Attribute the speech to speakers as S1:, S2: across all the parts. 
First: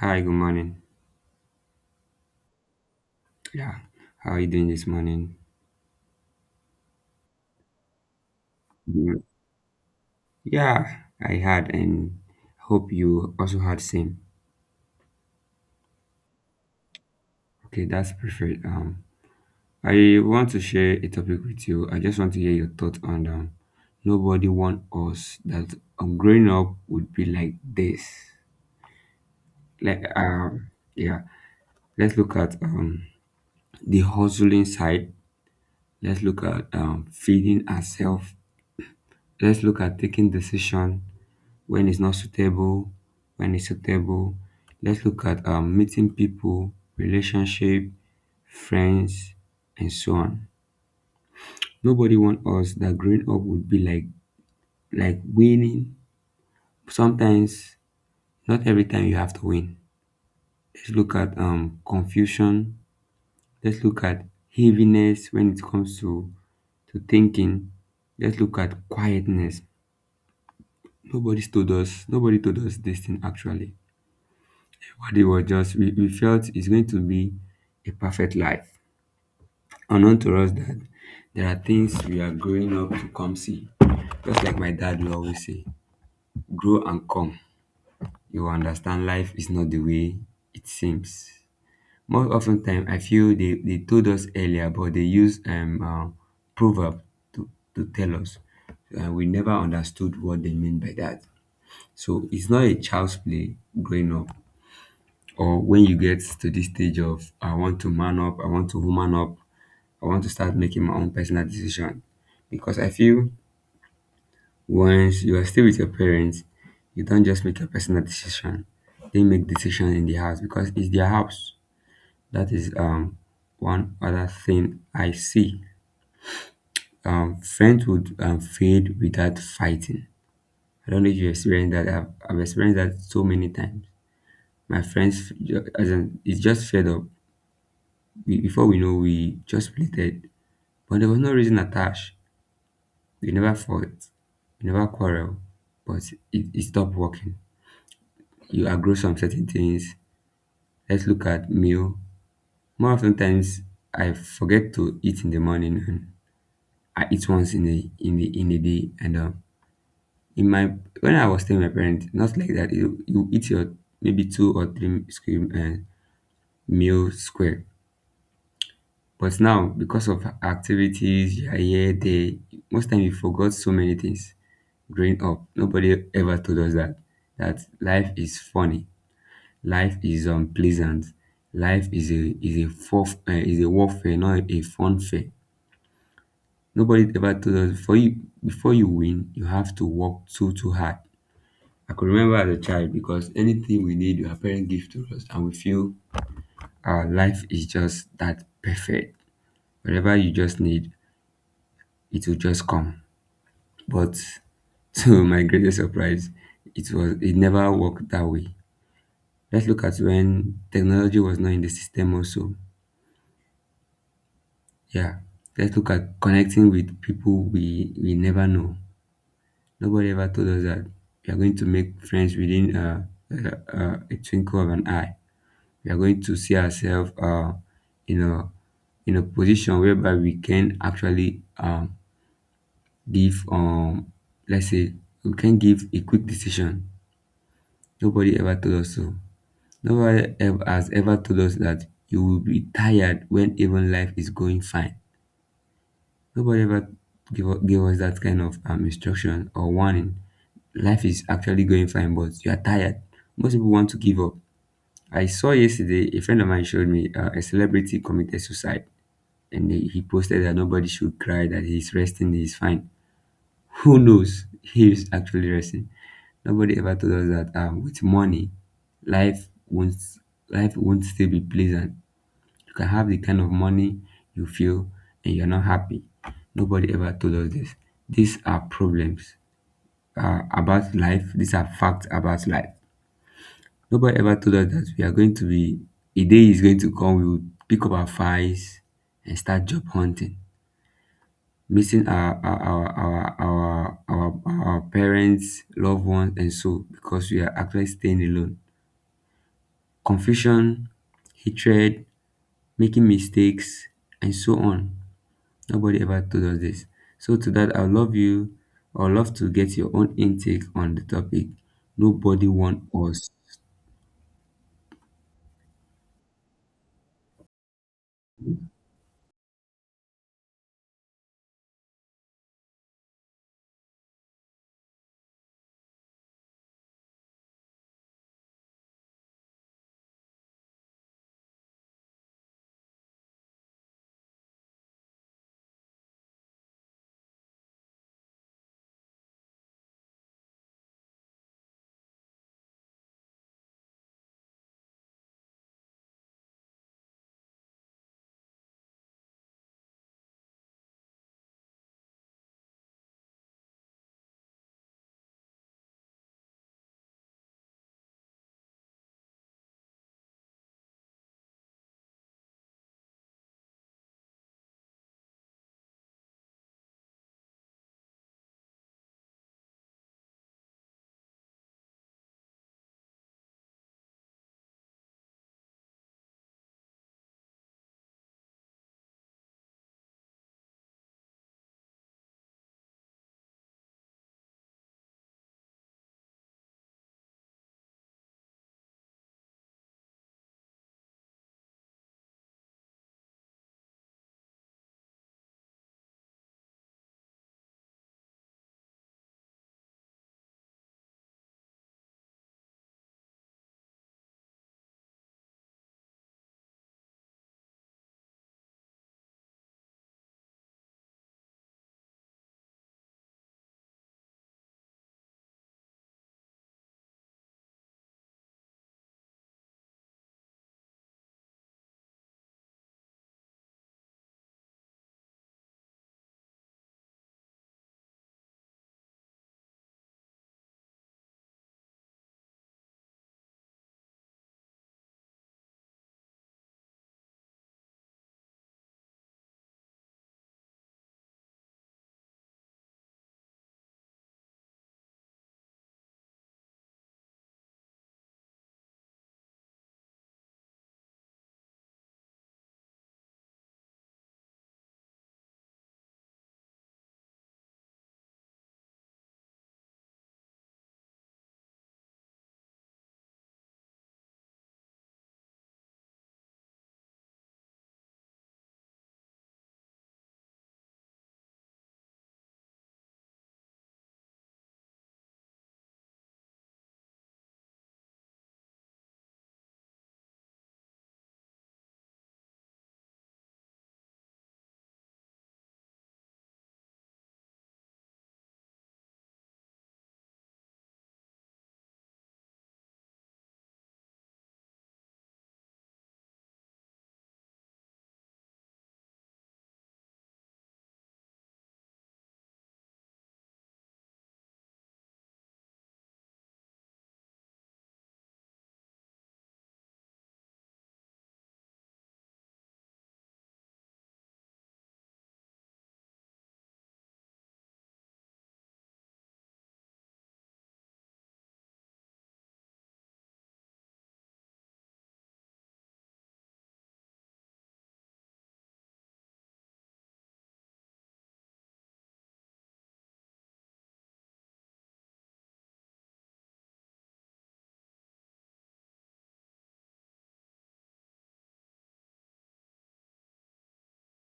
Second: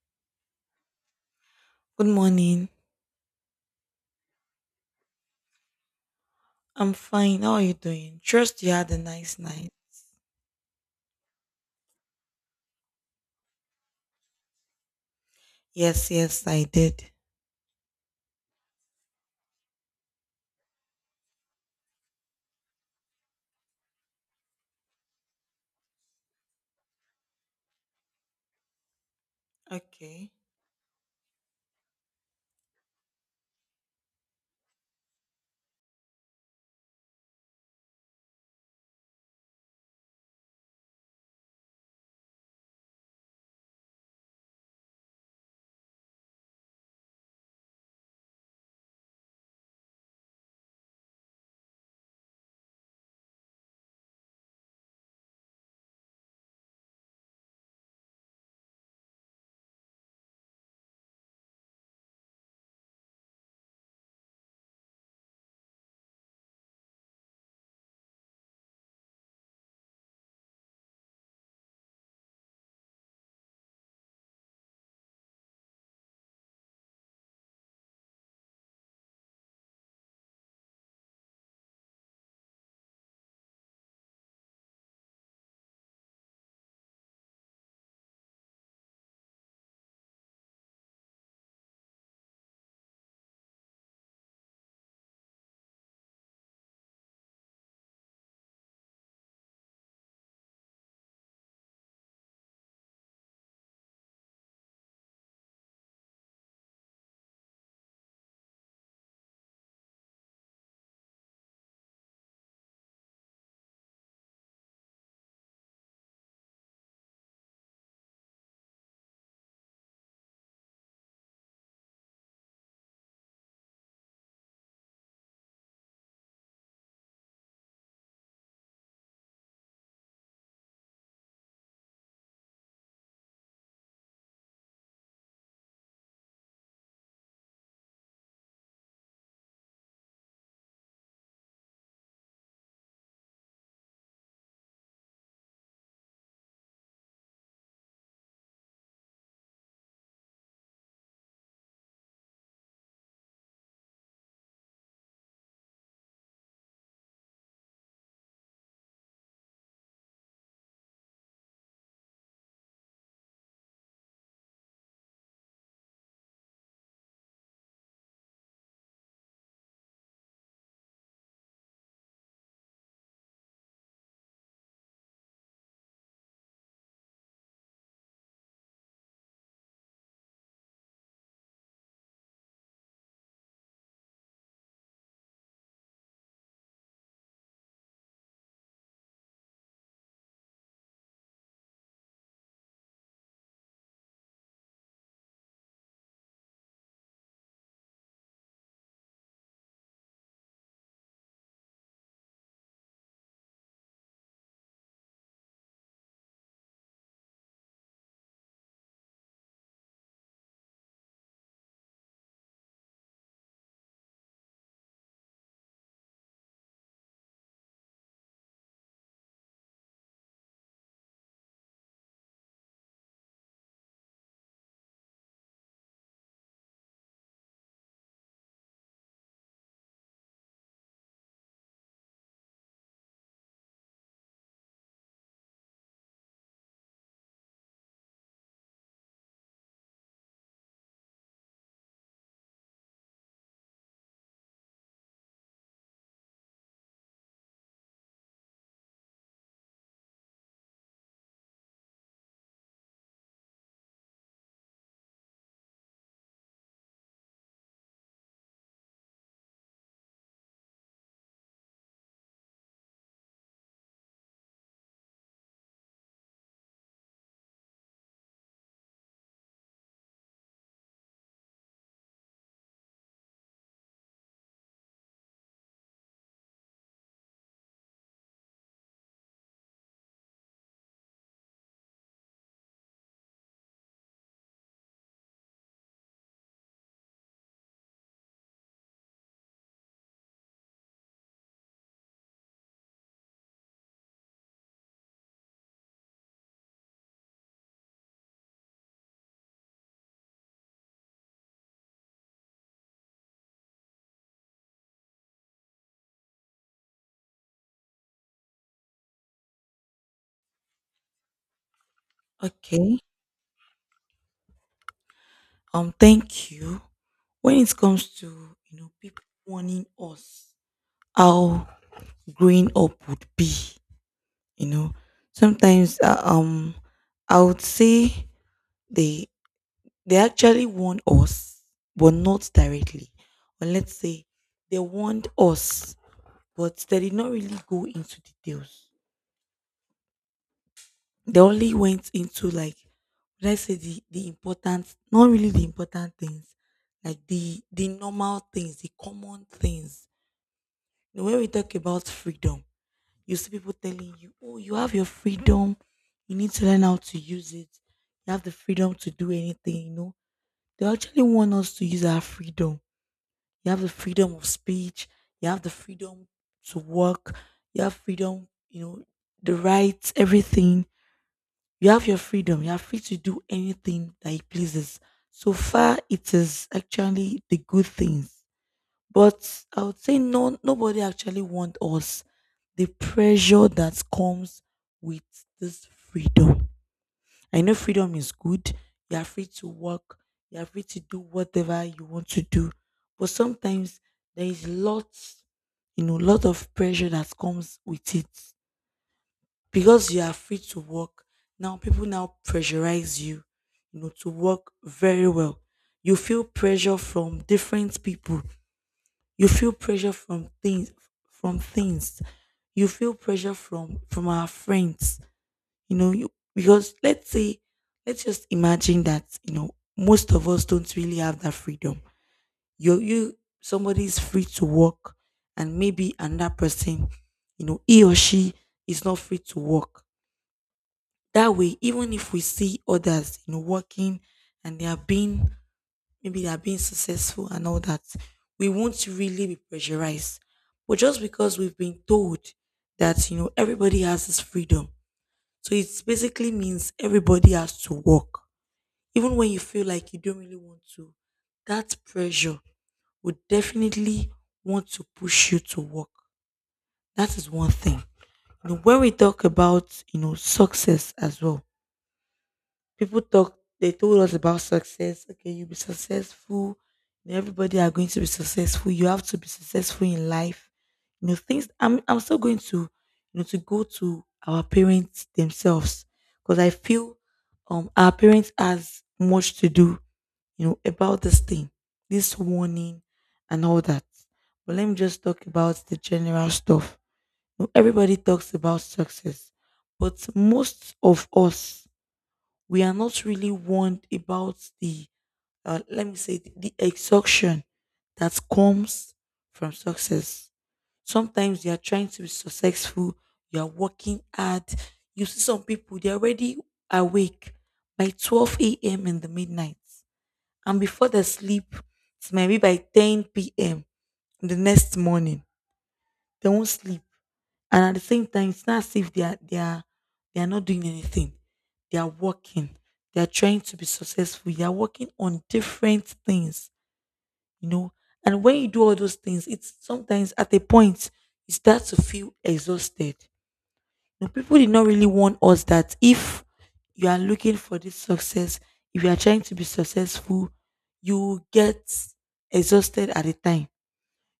S1: Hi, good morning.
S2: Good morning.
S1: Yeah, how are you doing this morning?
S2: I'm fine. How are you doing? Trust you had a
S1: Mm,
S2: nice night.
S1: yeah, I had, and hope you also had same.
S2: Yes, yes, I did.
S1: Okay, that's perfect. I want to share a topic with you. I just want to hear your thoughts on. Nobody want us that growing up would be like this. Like,
S2: Okay.
S1: yeah, let's look at the hustling side. Let's look at feeding ourselves. Let's look at taking decision, when it's not suitable, when it's suitable. Let's look at meeting people, relationship, friends, and so on. Nobody wants us that growing up would be like winning. Sometimes, not every time you have to win. Let's look at confusion. Let's look at heaviness when it comes to thinking. Let's look at quietness. Nobody told us. Nobody told us this thing actually. What it was, just we felt it's going to be a perfect life, unknown to us that there are things we are growing up to come see, just like my dad will always say, grow and come, you will understand life is not the way it seems. More often time, I feel they told us earlier, but they use proverb to, to tell us, and we never understood what they mean by that. So it's not a child's play growing up, or when you get to this stage of I want to man up, I want to woman up, I want to start making my own personal decision. Because I feel once you are still with your parents, you don't just make a personal decision. They make decision in the house because it's their house. That is one other thing I see. Friends would fade without fighting. I don't know if you experienced that. I've experienced that so many times. My friends, as in, it's just fed up. We, before we know, we just related, but there was no reason attached. We never fought, we never quarrel, but it stopped working. You agree some certain things. Let's look at meal. More often times, I forget to eat in the morning, and I eat once in the in the day, and in my when I was staying with my parents, not like that. You eat your, maybe two or three square meal square. But now, because of activities, you are here there, most time you forgot so many things. Growing up, nobody ever told us that life is funny, life is unpleasant, life is a warfare, not a fun fair. Nobody ever told us, for you, before you win, you have to work too hard. I could remember as a child, because anything we need, our parents give to us, and we feel our life is just that perfect. Whatever you just need, it will just come. But to my greatest surprise, it never worked that way. Let's look at when technology was not in the system also. Yeah. Let's look at connecting with people we never know. Nobody ever told us that we are going to make friends within uh, a twinkle of an eye. We are going to see ourselves in a in a position whereby we can actually give let's say we can give a quick decision. Nobody ever told us so. Nobody ever has ever told us that you will be tired when even life is going fine. Nobody ever gave us that kind of instruction or warning. Life is actually going fine, but you are tired. Most people want to give up. I saw yesterday, a friend of mine showed me a celebrity committed suicide, and he posted that nobody should cry, that he's resting, he's fine. Who knows? He is actually resting. Nobody ever told us that with money, life won't life won't still be pleasant. You can have the kind of money you feel and you're not happy. Nobody ever told us this. These are problems about life. These are facts about life. Nobody ever told us that we are going to be, a day is going to come, we will pick up our files and start job hunting, missing our parents, loved ones, and so, because we are actually staying alone. Confusion, hatred, making mistakes, and so on. Nobody ever told us this. So to that, I love you, I would love to get your own intake on the topic. Nobody warned
S2: Okay.
S1: us.
S2: Thank you. When it comes to, you know, people warning us how growing up would be, you know, sometimes I would say they they actually warn us, but not directly. Or let's say they warned us, but they did not really go into details. They only went into, like, let's say the important, not really the important things, like the normal things, the common things. You know, when we talk about freedom, you see people telling you, oh, you have your freedom, you need to learn how to use it. You have the freedom to do anything, you know. They actually want us to use our freedom. You have the freedom of speech, you have the freedom to work, you have freedom, you know, the rights, everything. You have your freedom. You are free to do anything that it pleases. So far, it is actually the good things. But I would say no, nobody actually wants us the pressure that comes with this freedom. I know freedom is good. You are free to work. You are free to do whatever you want to do. But sometimes there is lots, you know, lot of pressure that comes with it, because you are free to work. Now people now pressurize you, you know, to work very well. You feel pressure from different people, you feel pressure from things, from things, you feel pressure from our friends. You know, you, because let's say, let's just imagine that, you know, most of us don't really have that freedom. You somebody is free to work, and maybe another person, you know, he or she is not free to work. That way, even if we see others, you know, working, and they are being, maybe they are being successful and all that, we won't really be pressurized. But just because we've been told that, you know, everybody has this freedom. So it basically means everybody has to work. Even when you feel like you don't really want to, that pressure would definitely want to push you to work. That is one thing. You know, when we talk about, you know, success as well, people talk, they told us about success. Okay, you'll be successful. And everybody are going to be successful. You have to be successful in life. You know, things I'm still going to, you know, to go to our parents themselves. Because I feel our parents has much to do, you know, about this thing, this warning and all that. But let me just talk about the general stuff. You know, everybody talks about success, but most of us, we are not really warned about the let me say the exhaustion that comes from success. Sometimes you are trying to be successful, you are working hard. You see some people, they're already awake by 12 a.m in the midnight, and before they sleep, it's maybe by 10 p.m. The next morning, they won't sleep. And at the same time, it's not as if they are not doing anything. They are working, they are trying to be successful, they are working on different things, you know. And when you do all those things, it's sometimes at a point you start to feel exhausted. You know, people did not really warn us that if you are looking for this success, if you are trying to be successful, you will get exhausted at a time.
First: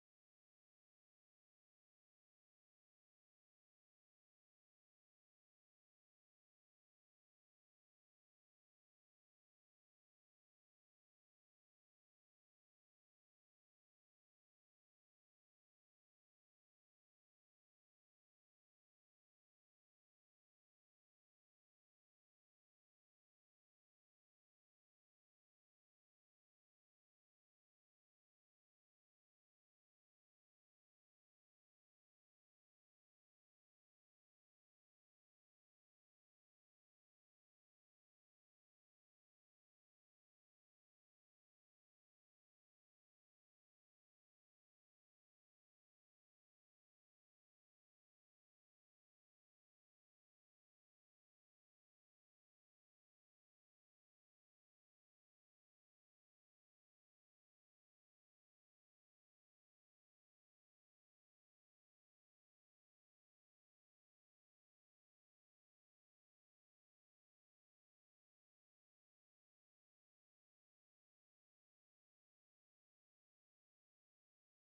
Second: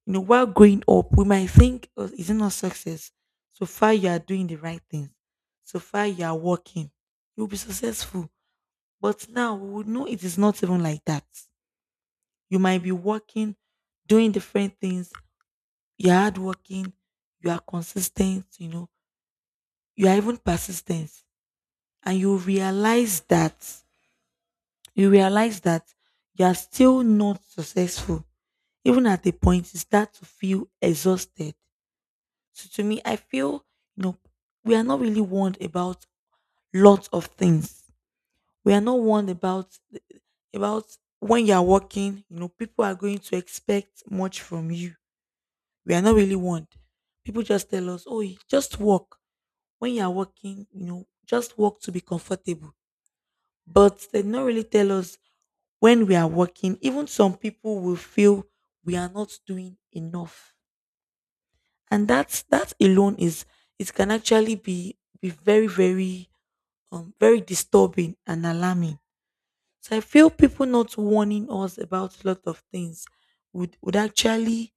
S2: You know, while growing up, we might think, oh, is it not success? So far, you are doing the right things. So far, you are working. You'll be successful. But now we would know it is not even like that. You might be working, doing different things. You're hardworking. You are consistent. You know, you are even persistent. And you realize that you are still not successful. Even at the point, you start to feel exhausted. So to me, I feel, you know, we are not really warned about lots of things. We are not warned about, when you are working. You know, people are going to expect much from you. We are not really warned. People just tell us, "Oh, just walk." When you are working, you know, just walk to be comfortable. But they don't really tell us when we are working, even some people will feel we are not doing enough. And that alone is, it can actually be very very very disturbing and alarming. So I feel people not warning us about a lot of things would actually,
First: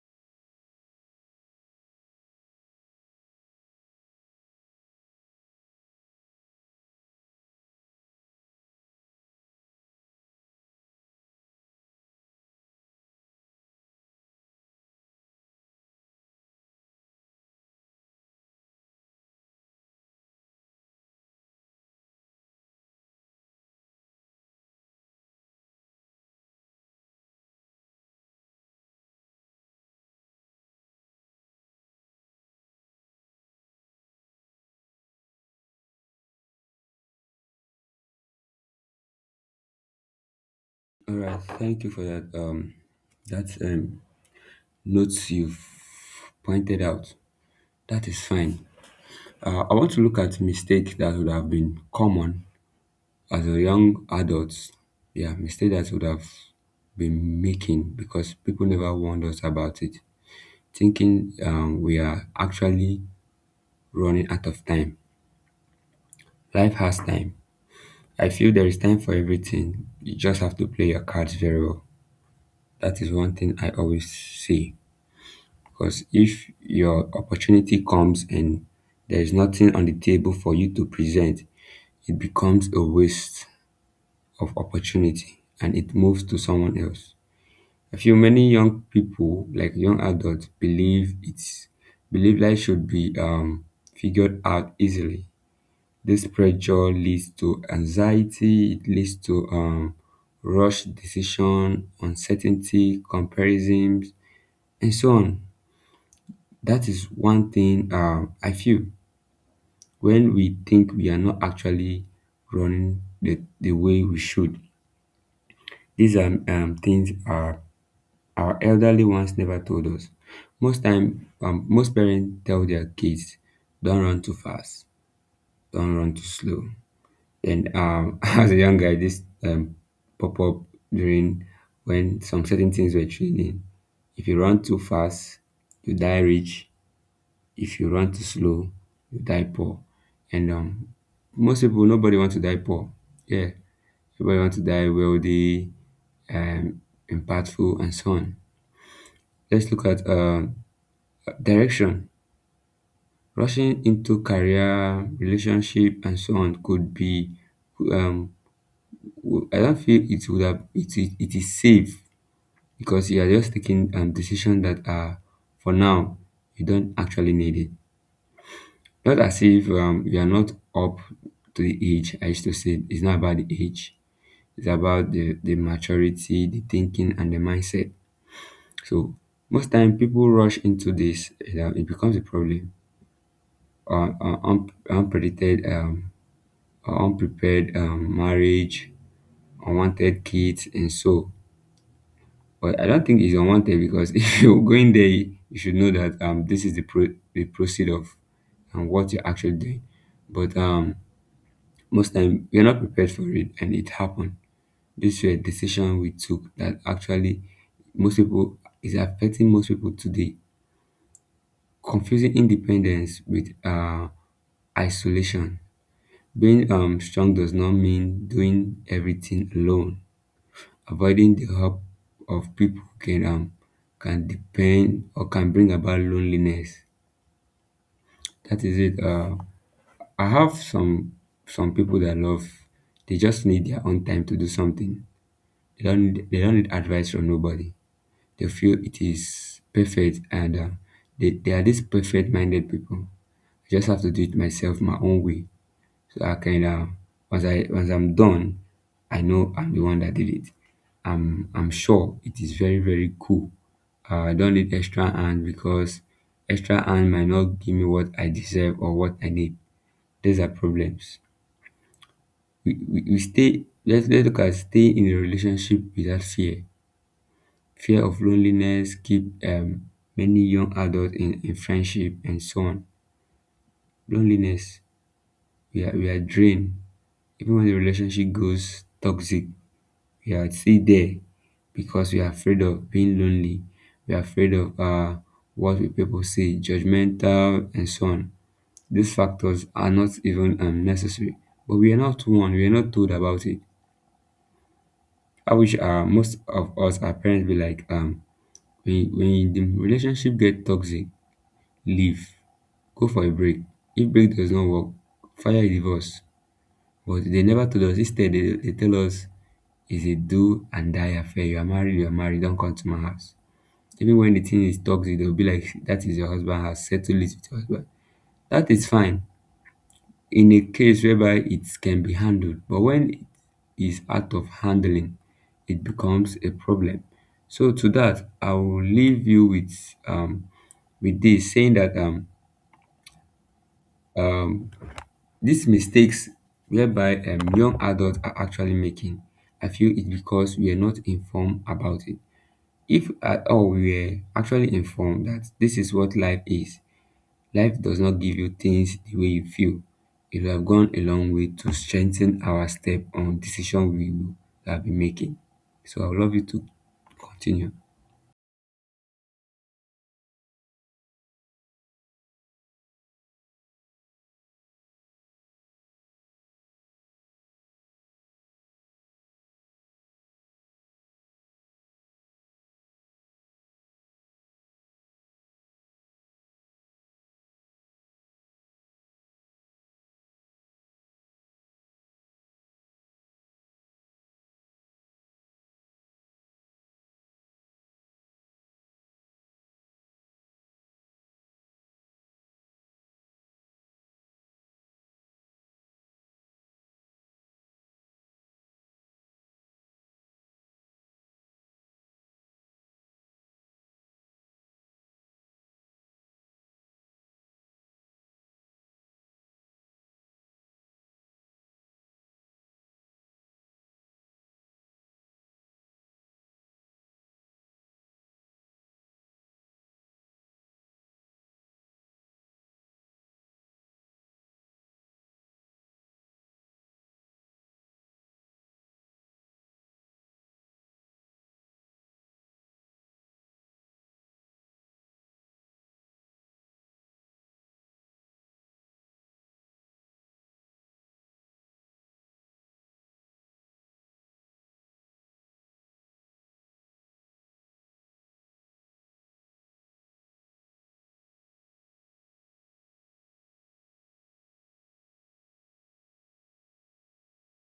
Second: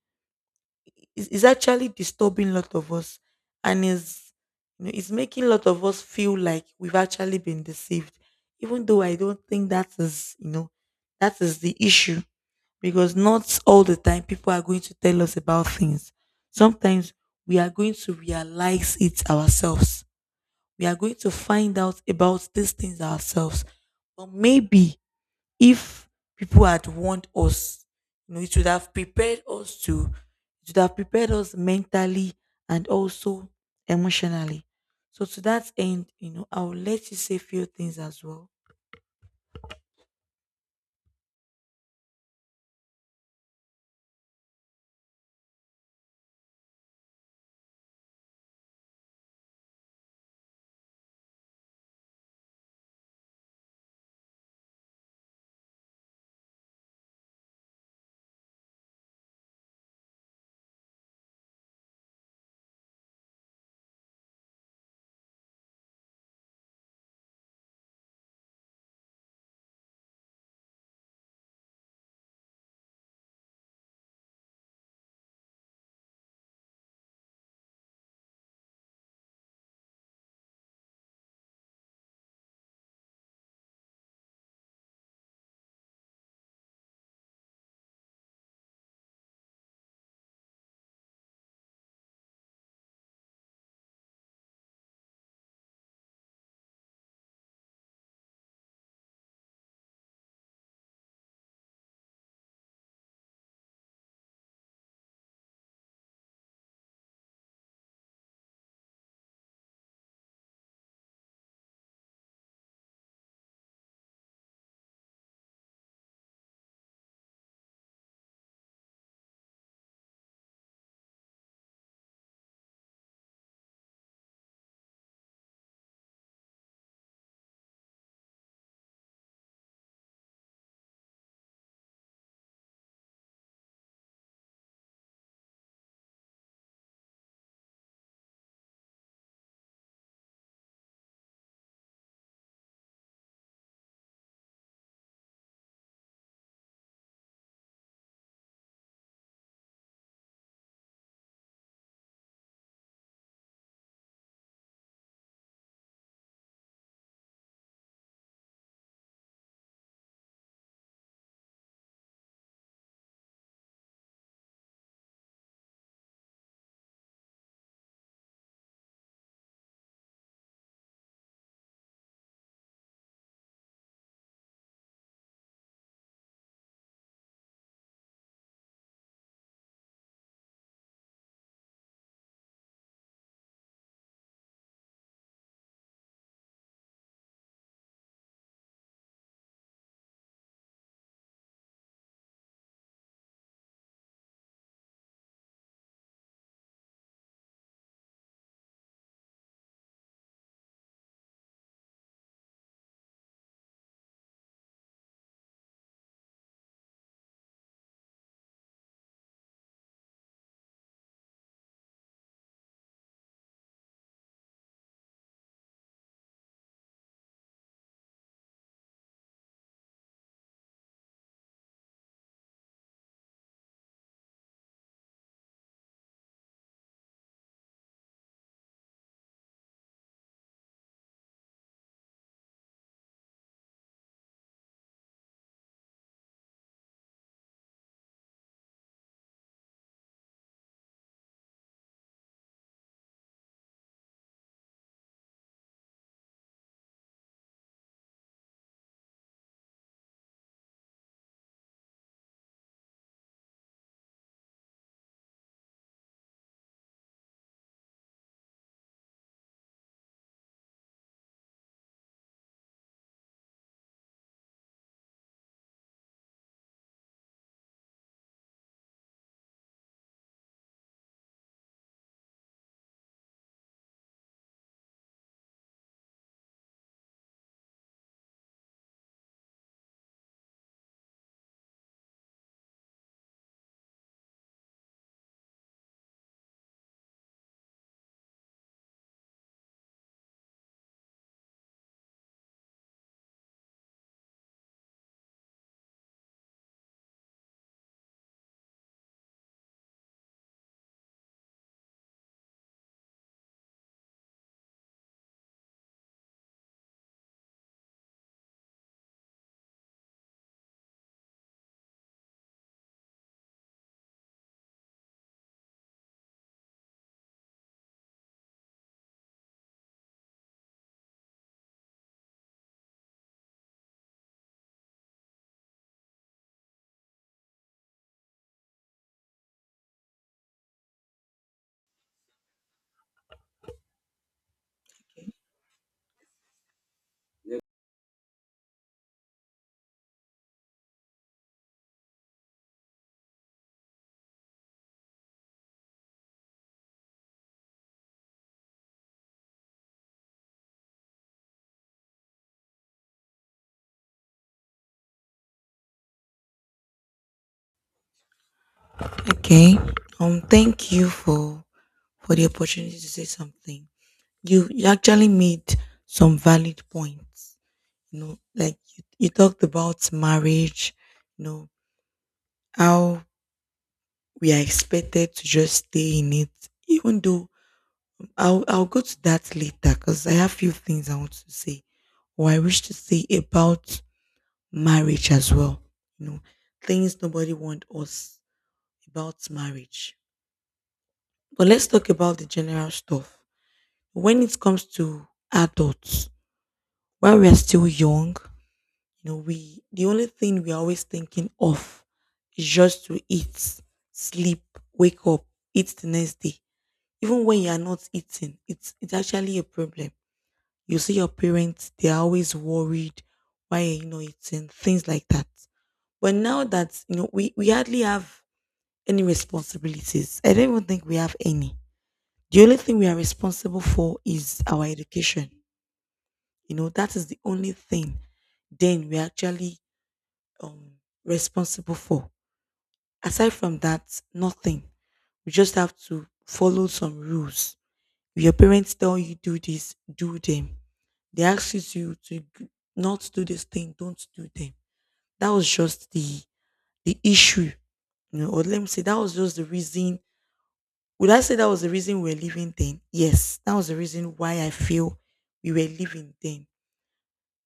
S2: is actually disturbing a lot of us. And is, you know, it's making a lot of us feel like we've actually been deceived, even though I don't think that is, you know, that is the issue. Because not all the time people are going to tell us about things. Sometimes we are going to realize it ourselves. We are going to find out about these things ourselves. But maybe if people had warned us, you know, it would have prepared us mentally, and also emotionally. So to that end, you know, I will let you say a few things as well.
S1: All right, thank you for that. That notes you've pointed out. That is fine. I want to look at mistakes that would have been common as a young adults. Yeah, mistakes that would have been making because people never warned us about it, thinking we are actually running out of time. Life has time. I feel there is time for everything. You just have to play your cards very well. That is one thing I always say. Because if your opportunity comes and there is nothing on the table for you to present, it becomes a waste of opportunity, and it moves to someone else. I feel many young people, like young adults, believe it's believe life should be figured out easily. This pressure leads to anxiety, it leads to rush decision, uncertainty, comparisons, and so on. That is one thing, I feel when we think we are not actually running the way we should. These are things our elderly ones never told us. Most time, most parents tell their kids, don't run too fast, don't run too slow. And, as a young guy, this pop up during, when some certain things were training. If you run too fast, you die rich. If you run too slow, you die poor. And, most people, nobody wants to die poor. Yeah, everybody wants to die wealthy, um, impactful, and so on. Let's look at direction. Rushing into career, relationship, and so on could be um, I don't feel it would have it is safe, because you are just taking decisions that are for now, you don't actually need it. Not as if you are not up to the age. I used to say, it's not about the age. It's about the maturity, the thinking, and the mindset. So most time people rush into this. It becomes a problem. Unpredicted, unprepared marriage, unwanted kids, and so. But I don't think it's unwanted, because if you're going there, you should know that this is the proceed of, and what you're actually doing. But most time we're not prepared for it, and it happened. This is a decision we took that actually, most people is affecting most people today. Confusing independence with isolation. Being strong does not mean doing everything alone. Avoiding the help of people can depend, or can bring about loneliness. That is it. I have some people that I love, they just need their own time to do something. They don't need advice from nobody. They feel it is perfect, and they are these perfect minded people. I just have to do it myself, my own way. So I kind of, once I'm done, I know I'm the one that did it. I'm sure it is very very cool. I don't need extra hand, because extra hand might not give me what I deserve or what I need. These are problems. We stay Let's look at stay in a relationship without fear. Fear of loneliness keep many young adults in friendship and so on. Loneliness, we are drained even when the relationship goes toxic. We are still there because we are afraid of being lonely. We are afraid of what will people say, judgmental, and so on. These factors are not even necessary, but we are not warned. We are not told about it. I wish, most of us, our parents, be like, when the relationship get toxic, leave, go for a break. If break does not work, fire a divorce. But they never told us. Instead, they tell us, is a do and die affair. You are married, don't come to my house. Even when the thing is toxic, they'll be like, that is your husband, has settled it with your husband. That is fine in a case whereby it can be handled, but when it is out of handling, it becomes a problem. So to that, I will leave you with this saying that um these mistakes whereby young adults are actually making. I feel it's because we are not informed about it. If at all we are actually informed that this is what life is, life does not give you things the way you feel. It would have gone a long way to strengthen our step on decision we will have been making. So I would love you to continue.
S2: Okay. Thank you for the opportunity to say something. You actually made some valid points. You know, like you talked about marriage, you know, how we are expected to just stay in it, even though I'll go to that later, because I have few things I want to say, or I wish to say about marriage as well. You know, things nobody want us about marriage. But let's talk about the general stuff. When it comes to adults, while we are still young, you know, we, the only thing we're always thinking of is just to eat, sleep, wake up, eat the next day. Even when you are not eating, it's actually a problem. You see your parents, they're always worried why you are not eating, things like that. But now that you know we hardly have any responsibilities. I don't even think we have any. The only thing we are responsible for is our education. You know, that is the only thing. Then we actually, um, responsible for. Aside from that, nothing. We just have to follow some rules. If your parents tell you do this, do them. They ask you to, g- not do this thing, don't do them. That was just the issue, you know, or let me say that was just the reason. Would I say that was the reason we were leaving then? Yes, that was the reason why I feel we were leaving then.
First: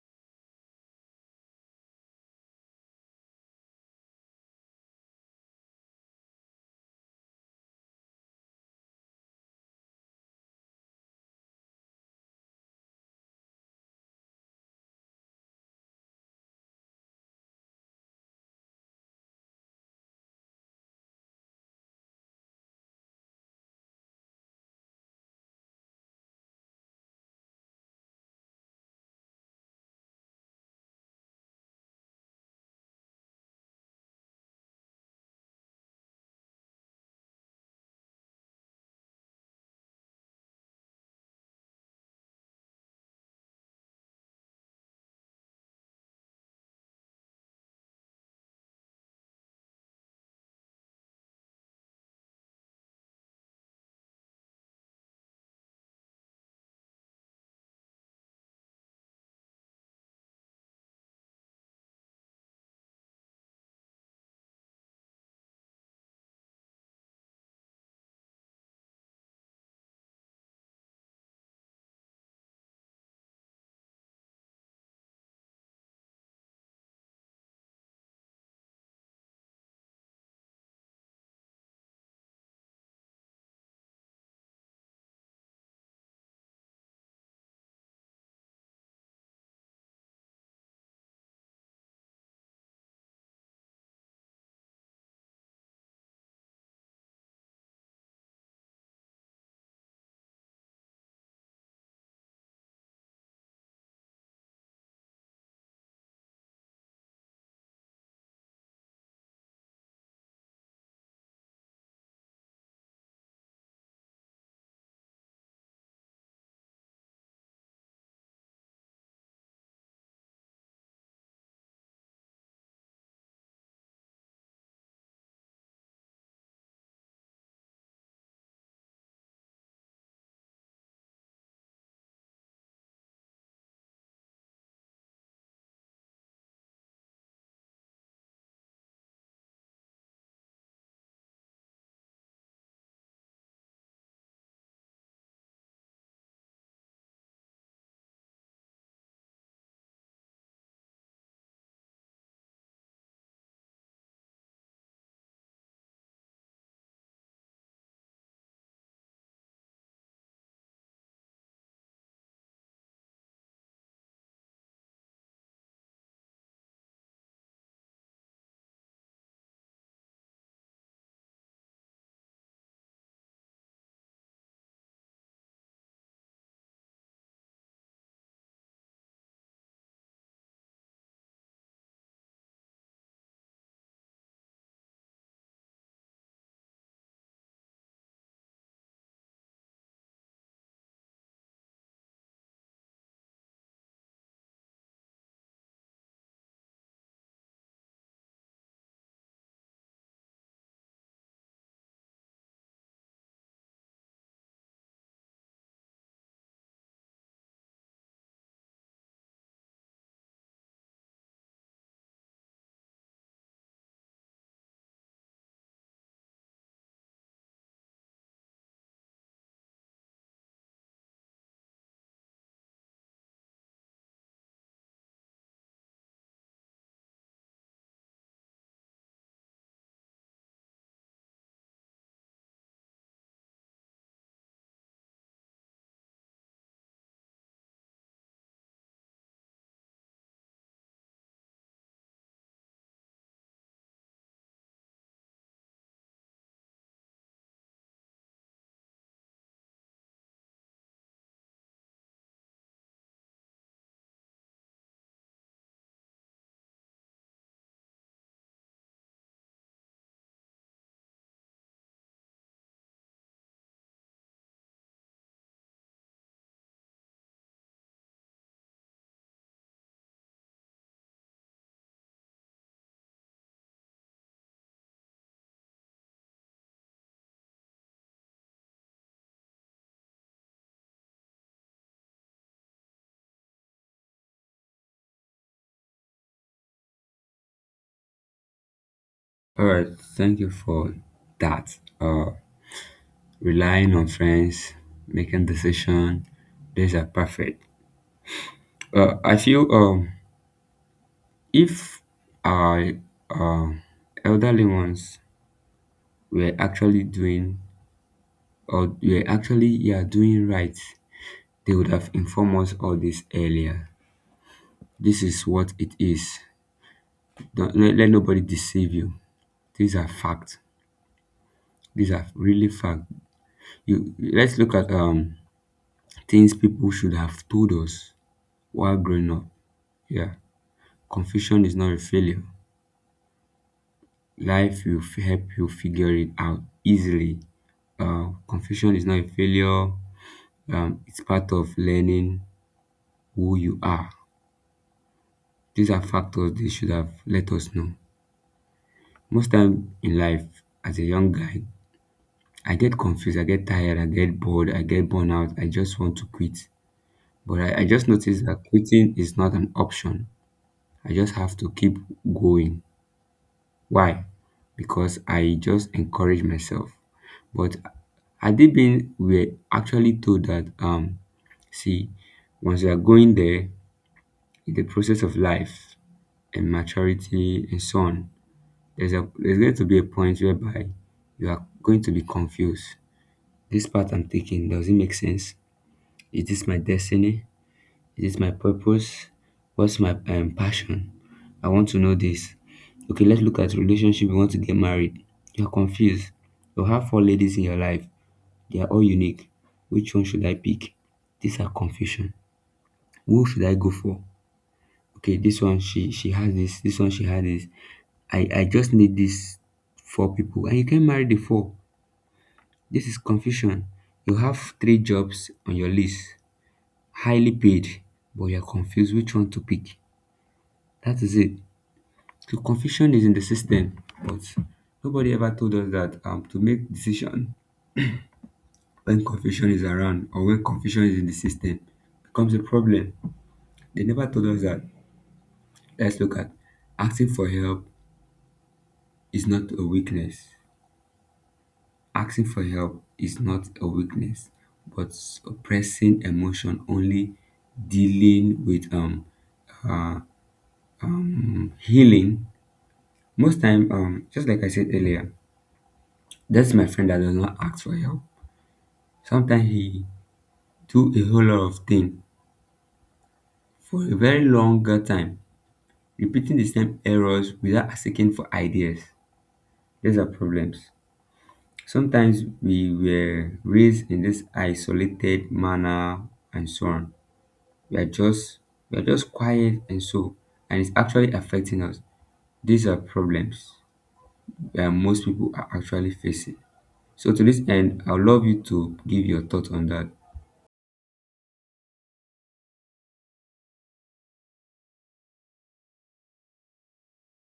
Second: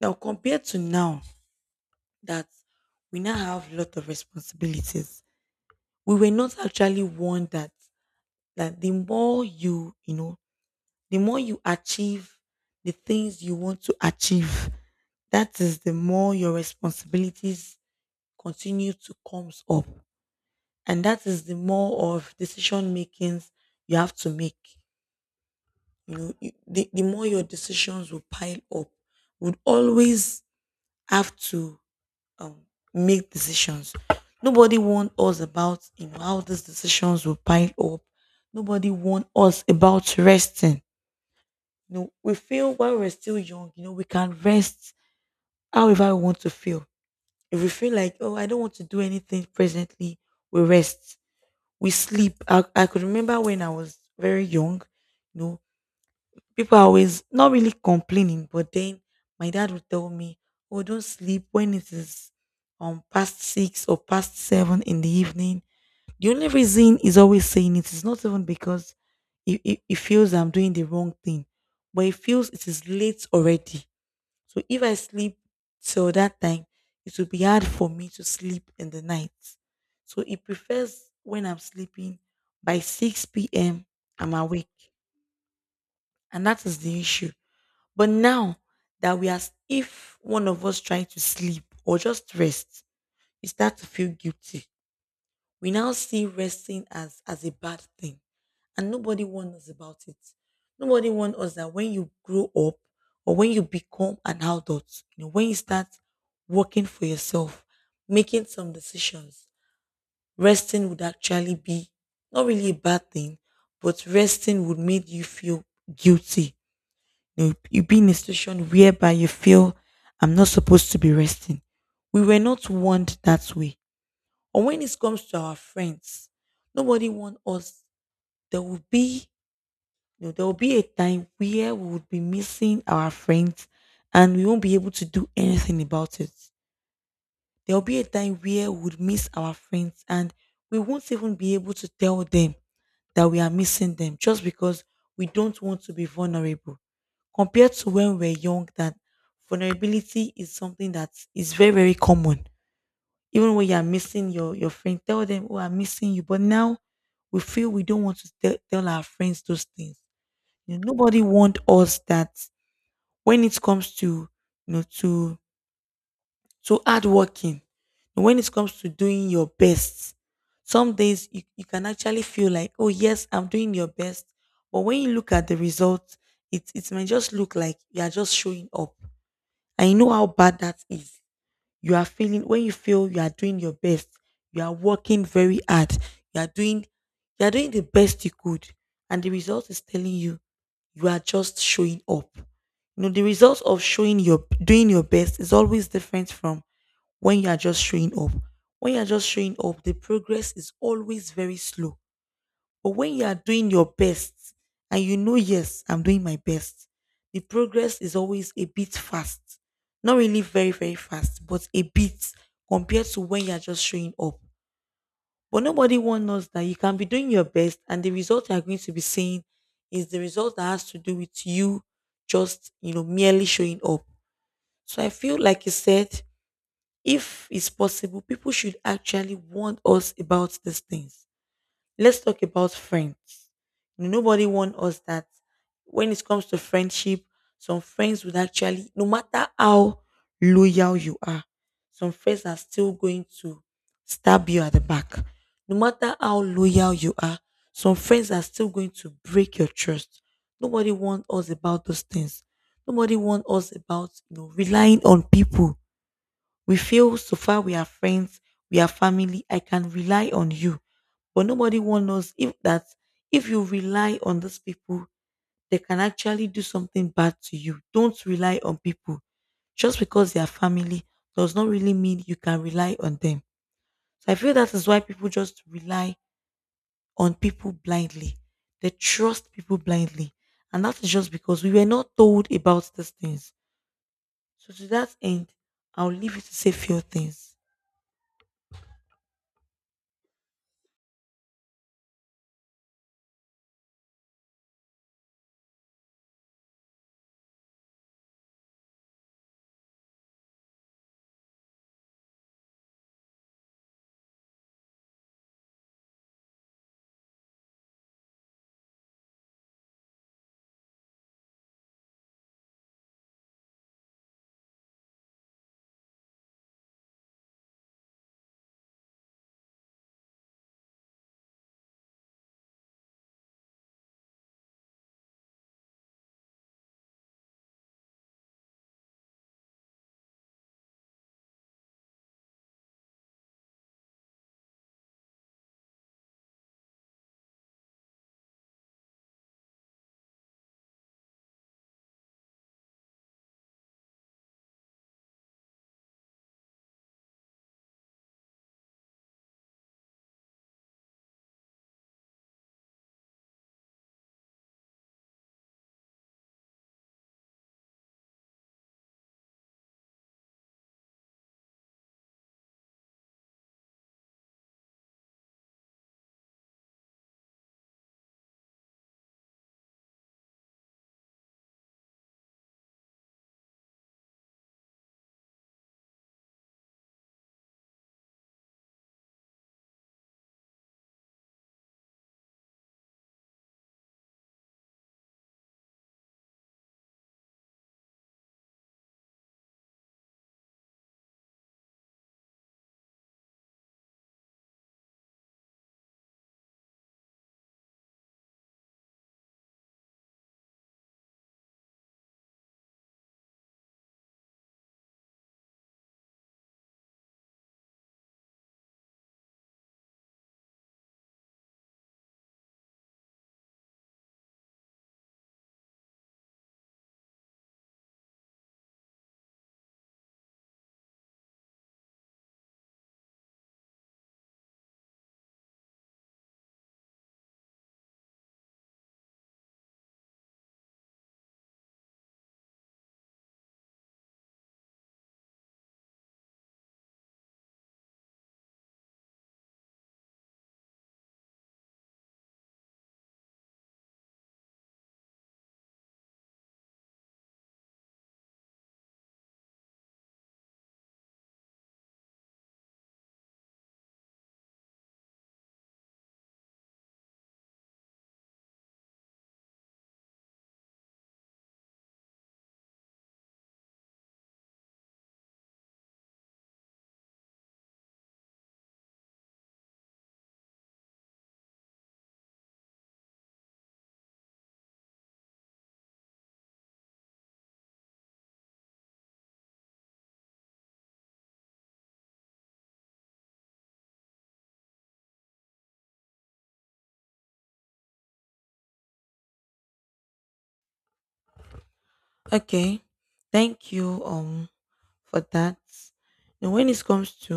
S2: Now compared to now that we now have a lot of responsibilities, we were not actually warned that, that the more you, you know, the more you achieve the things you want to achieve, that is the more your responsibilities continue to comes up, and that is the more of decision makings you have to make. You know, you- the more your decisions will pile up, would always have to, um, make decisions. Nobody warned us about, you know, how these decisions will pile up. Nobody warned us about resting. You know, we feel while we're still young, you know, we can rest however we want to feel. If we feel like, oh, I don't want to do anything presently, we rest. We sleep. I could remember when I was very young, you know, people are always not really complaining, but then my dad would tell me, oh, don't sleep when it is past 6 or past 7 in the evening. The only reason he's always saying it is not even because he feels I'm doing the wrong thing, but he feels it is late already. So if I sleep till that time, it will be hard for me to sleep in the night. So he prefers when I'm sleeping by 6 p.m. I'm awake. And that is the issue. But now that we are, if one of us trying to sleep or just rest, you start to feel guilty. We now see resting as a bad thing, and nobody warned us about it. Nobody warned us that when you grow up or when you become an adult, you know, when you start working for yourself, making some decisions, resting would actually be not really a bad thing, but resting would make you feel guilty. You be in a situation whereby you feel I'm not supposed to be resting. We were not warned that way. Or when it comes to our friends, nobody wants us. There will be there will be a time where we would be missing our friends and we won't be able to do anything about it. There will be a time where we would miss our friends and we won't even be able to tell them that we are missing them just because we don't want to be vulnerable compared to when we're young, that vulnerability is something that is very, very common. Even when you're missing your friend, tell them, oh, I'm missing you. But now we feel we don't want to tell our friends those things. You know, nobody want us that. When it comes to you know to so hard working. When it comes to doing your best, some days you can actually feel like, oh yes, I'm doing your best. But when you look at the results, it may just look like you are just showing up. And you know how bad that is. You are feeling when you feel you are doing your best, you are working very hard, you are doing you are doing the best you could. And the result is telling you you are just showing up. You know, the result of showing your doing your best is always different from when you are just showing up. When you are just showing up, the progress is always very slow. But when you are doing your best and you know, yes, I'm doing my best, the progress is always a bit fast. Not really very, very fast, but a bit, compared to when you are just showing up. But nobody wants us that you can be doing your best and the result you are going to be seeing is the result that has to do with you just, you know, merely showing up. So I feel, like you said, if it's possible, people should actually warn us about these things. Let's talk about friends. Nobody warned us that when it comes to friendship, some friends would actually, no matter how loyal you are, some friends are still going to stab you at the back. No matter how loyal you are, some friends are still going to break your trust. Nobody warned us about those things. Nobody warned us about, you know, relying on people. We feel, so far we are friends, we are family, I can rely on you. But nobody one knows if that, if you rely on these people, they can actually do something bad to you. Don't rely on people. Just because they are family does not really mean you can rely on them. So I feel that is why people just rely on people blindly. They trust people blindly. And that is just because we were not told about these things. So to that end, I'll leave you to say few things.
S1: All right, thank you for that. Relying on friends, making decision, these are perfect. I feel if our uh, elderly ones were actually doing or were actually, yeah, doing right, they would have informed us all this earlier. This is what it is. Don't let, Let nobody deceive you. These are facts. These are really facts. You, let's look at things people should have told us while growing up. Yeah. Confusion is not a failure. Life will help you figure it out easily. Confusion is not a failure. It's part of learning who you are. These are factors they should have let us know. Most time in life, as a young guy, I get confused, I get tired, I get bored, I get burned out, I just want to quit. But I just noticed that quitting is not an option. I just have to keep going. Why? Because I just encourage myself. But had they been were actually told that, see, once you are going there in the process of life and maturity and so on, there's going to be a point whereby you are going to be confused. This path I'm taking, does it make sense? Is this my destiny? Is this my purpose? What's my passion? I want to know this. Okay, let's look at relationship. You want to get married. You're confused. You have four ladies in your life. They are all unique. Which one should I pick? These are confusion. Who should I go for? Okay, this one she has this. This one she has this. I just need these four people, and you can marry the four. This is confusion. You have three jobs on your list, highly paid, but you're confused which one to pick. That is it. The confusion is in the system, but nobody ever told us that, to make decision when confusion is around or when confusion is in the system becomes a problem. They never told us that. Let's look at asking for help is not a weakness. Asking for help is not a weakness, but suppressing emotion only dealing with healing most time, just like I said earlier. That's my friend that does not ask for help. Sometimes he do a whole lot of things for a very longer time, repeating the same errors without asking for ideas. These are problems. Sometimes we were raised in this isolated manner and so on. We are just we are just quiet and so, and it's actually affecting us. These are problems that most people are actually facing. So to this end, I'd love you to give your thoughts on that.
S2: Okay. Thank you for that. Now, when it comes to,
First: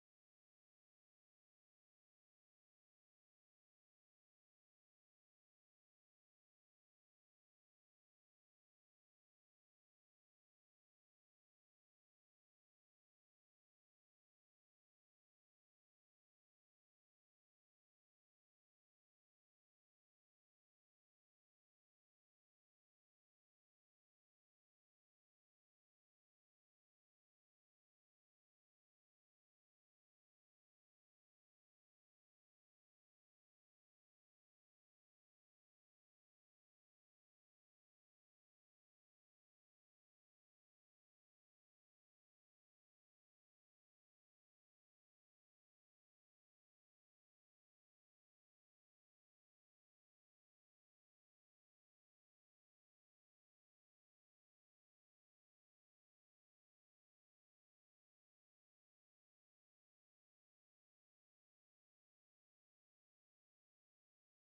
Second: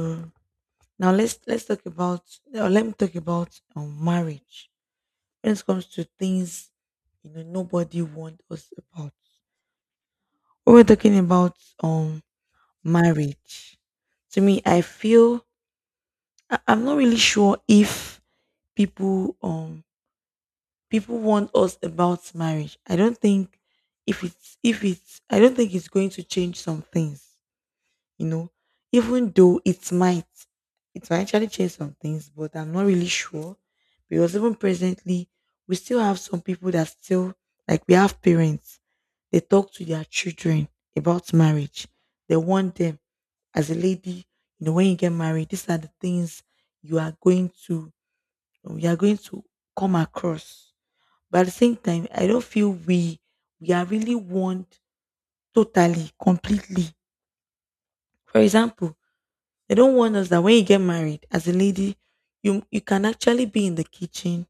S2: now let's talk about, now let me talk about marriage. When it comes to things, you know, nobody warned us about. When we're talking about um marriage, to me I feel I'm not really sure if people people warned us about marriage. I don't think if it's, I don't think it's going to change some things, you know, even though it might actually change some things, but I'm not really sure. Because even presently, we still have some people that still, like, we have parents, they talk to their children about marriage. They want them, as a lady, you know, when you get married, these are the things you are going to, you are going to come across. But at the same time, I don't feel we are really warned totally, completely. For example, they don't warn us that when you get married as a lady, you can actually be in the kitchen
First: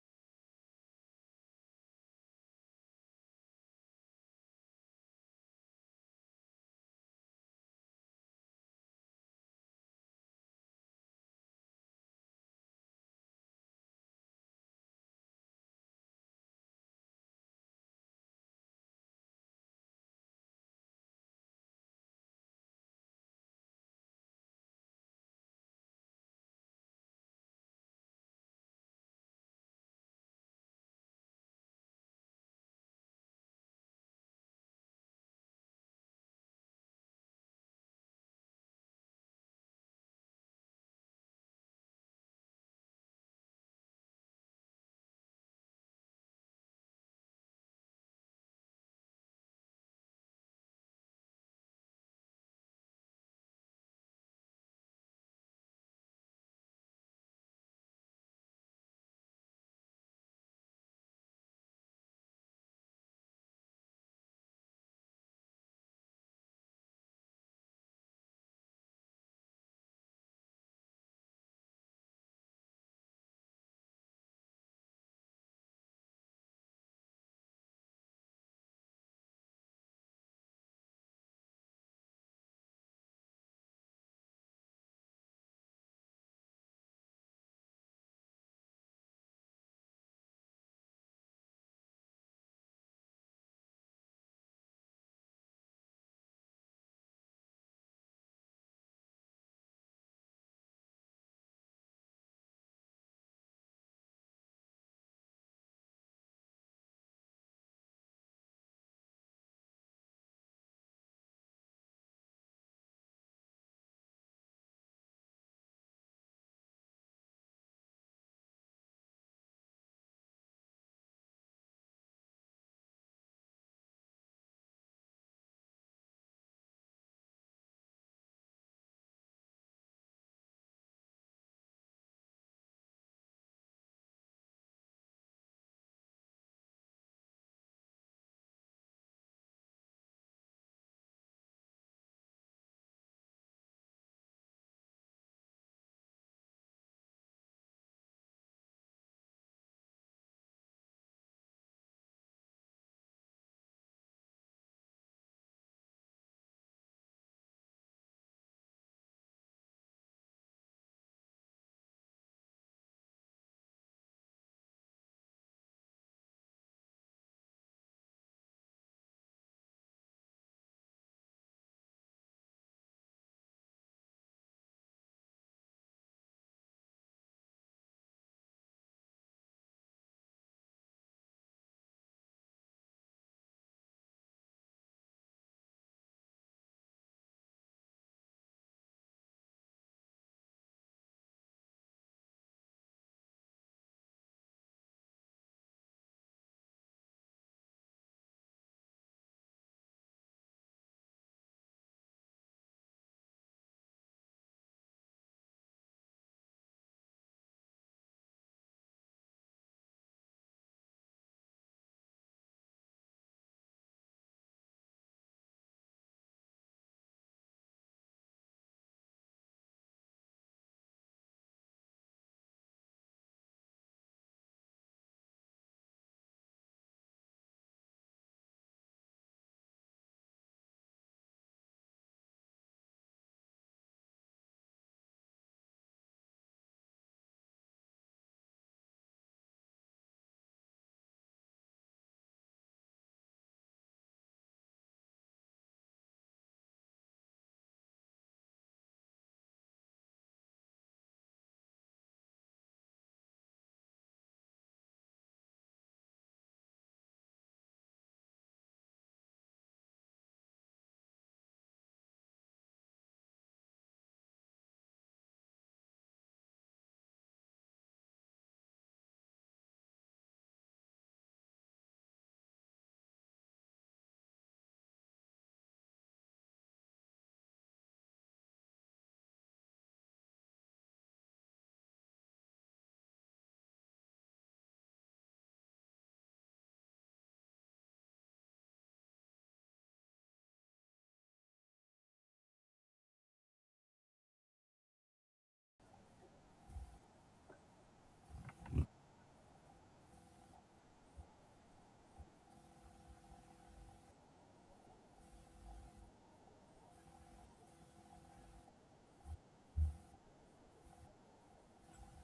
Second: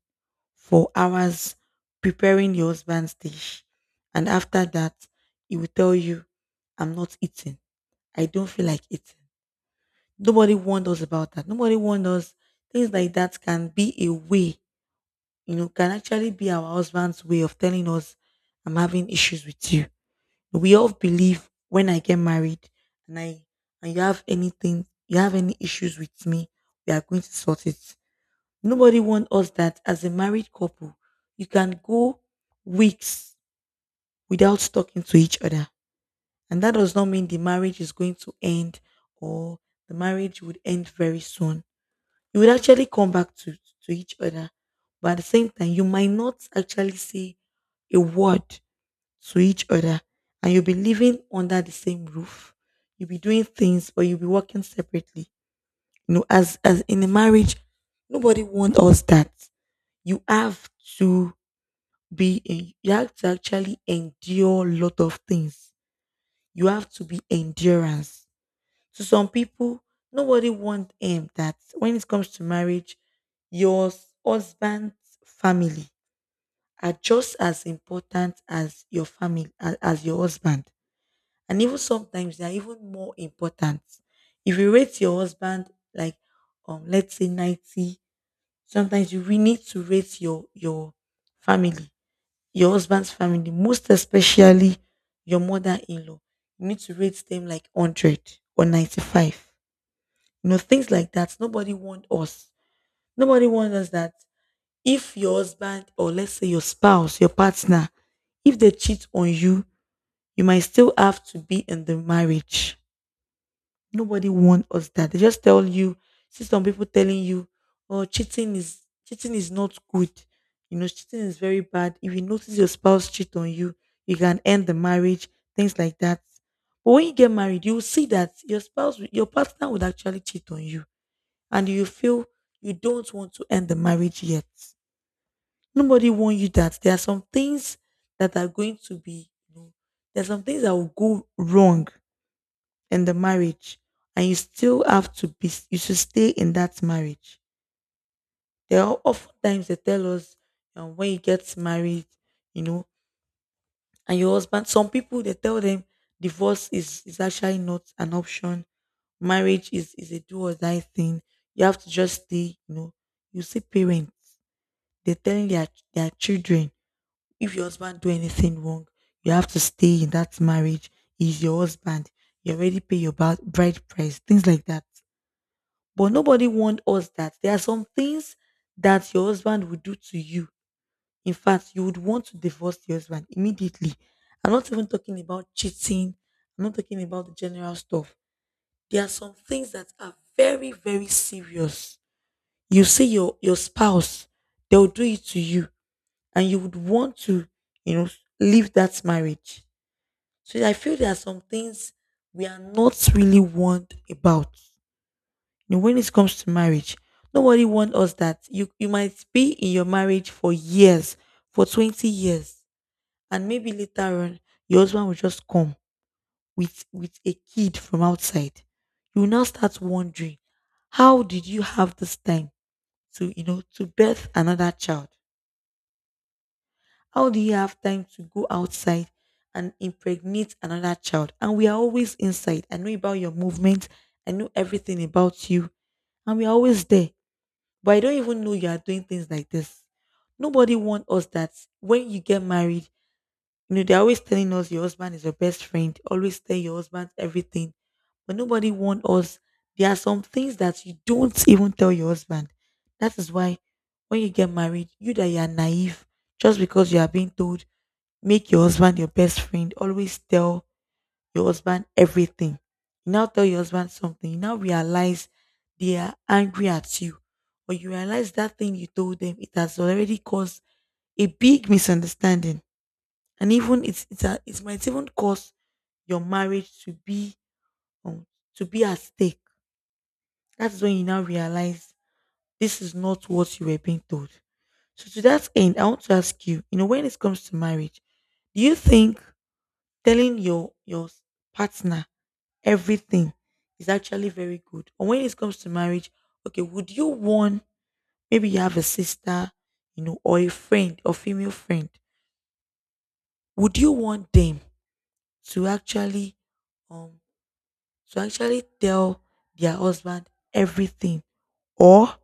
S2: for hours preparing your husband's dish. And after that, he will tell you, I'm not eating. I don't feel like eating. Nobody warned us about that. Nobody warned us things like that can be a way, you know, can actually be our husband's way of telling us, I'm having issues with you. We all believe, when I get married and I, and you have anything, you have any issues with me, we are going to sort it. Nobody wants us that as a married couple, you can go weeks without talking to each other. And that does not mean the marriage is going to end, or the marriage would end very soon. You would actually come back to, each other. But at the same time, you might not actually say a word to each other, and you'll be living under the same roof. You'll be doing things but you'll be working separately. You know, as in a marriage, nobody wants us that. You have to be in, you have to actually endure a lot of things. You have to be endurance. To some people, nobody wants him that when it comes to marriage, your husband's family are just as important as your family, as your husband. And even sometimes they are even more important. If you rate your husband like, let's say, 90, sometimes you really need to rate your family, your husband's family, most especially your mother-in-law. You need to rate them like 100 or 95. You know, things like that. Nobody want us. Nobody wants us that if your husband, or let's say your spouse, your partner, if they cheat on you, you might still have to be in the marriage. Nobody warned us that. They just tell you, see, some people telling you, oh, cheating is, cheating is not good. You know, cheating is very bad. If you notice your spouse cheat on you, you can end the marriage, things like that. But when you get married, you will see that your spouse, your partner would actually cheat on you. And you feel you don't want to end the marriage yet. Nobody warned you that. There are some things that are going to be, you know, there are some things that will go wrong and the marriage, and you still have to be, you should stay in that marriage. There are often times they tell us, when you get married, you know, and your husband, some people they tell them, divorce is, actually not an option. Marriage is, a do or die thing. You have to just stay, you know. You see parents, they're telling their children, if your husband do anything wrong, you have to stay in that marriage. He's your husband. You already pay your bride price, things like that. But nobody warned us that there are some things that your husband would do to you. In fact, you would want to divorce your husband immediately. I'm not even talking about cheating. I'm not talking about the general stuff. There are some things that are very, very serious. You see your, spouse, they'll do it to you. And you would want to, you know, leave that marriage. So I feel there are some things we are not really warned about. You know, when it comes to marriage, nobody wants us that you might be in your marriage for years, for 20 years, and maybe later on your husband will just come with a kid from outside. You will now start wondering, how did you have this time to, you know, to birth another child? How do you have time to go outside and impregnate another child? And we are always inside. I know about your movement. I know everything about you, and we're always there. But I don't even know you are doing things like this. Nobody want us that when you get married, you know, they're always telling us your husband is your best friend. Always tell your husband everything. But nobody want us. There are some things that you don't even tell your husband. That is why when you get married, you that you are naive, just because you are being told, make your husband your best friend. Always tell your husband everything. You now tell your husband something. You now realize they are angry at you. Or you realize that thing you told them, it has already caused a big misunderstanding. And even it might even cause your marriage um, to be at stake. That's when you now realize this is not what you were being told. So to that end, I want to ask you, you know, when it comes to marriage, do you think telling your partner everything is actually very good? And when it comes to marriage, okay, would you want, maybe you have a sister, you know, or a friend or female friend, would you want them to actually um to actually tell their husband everything, or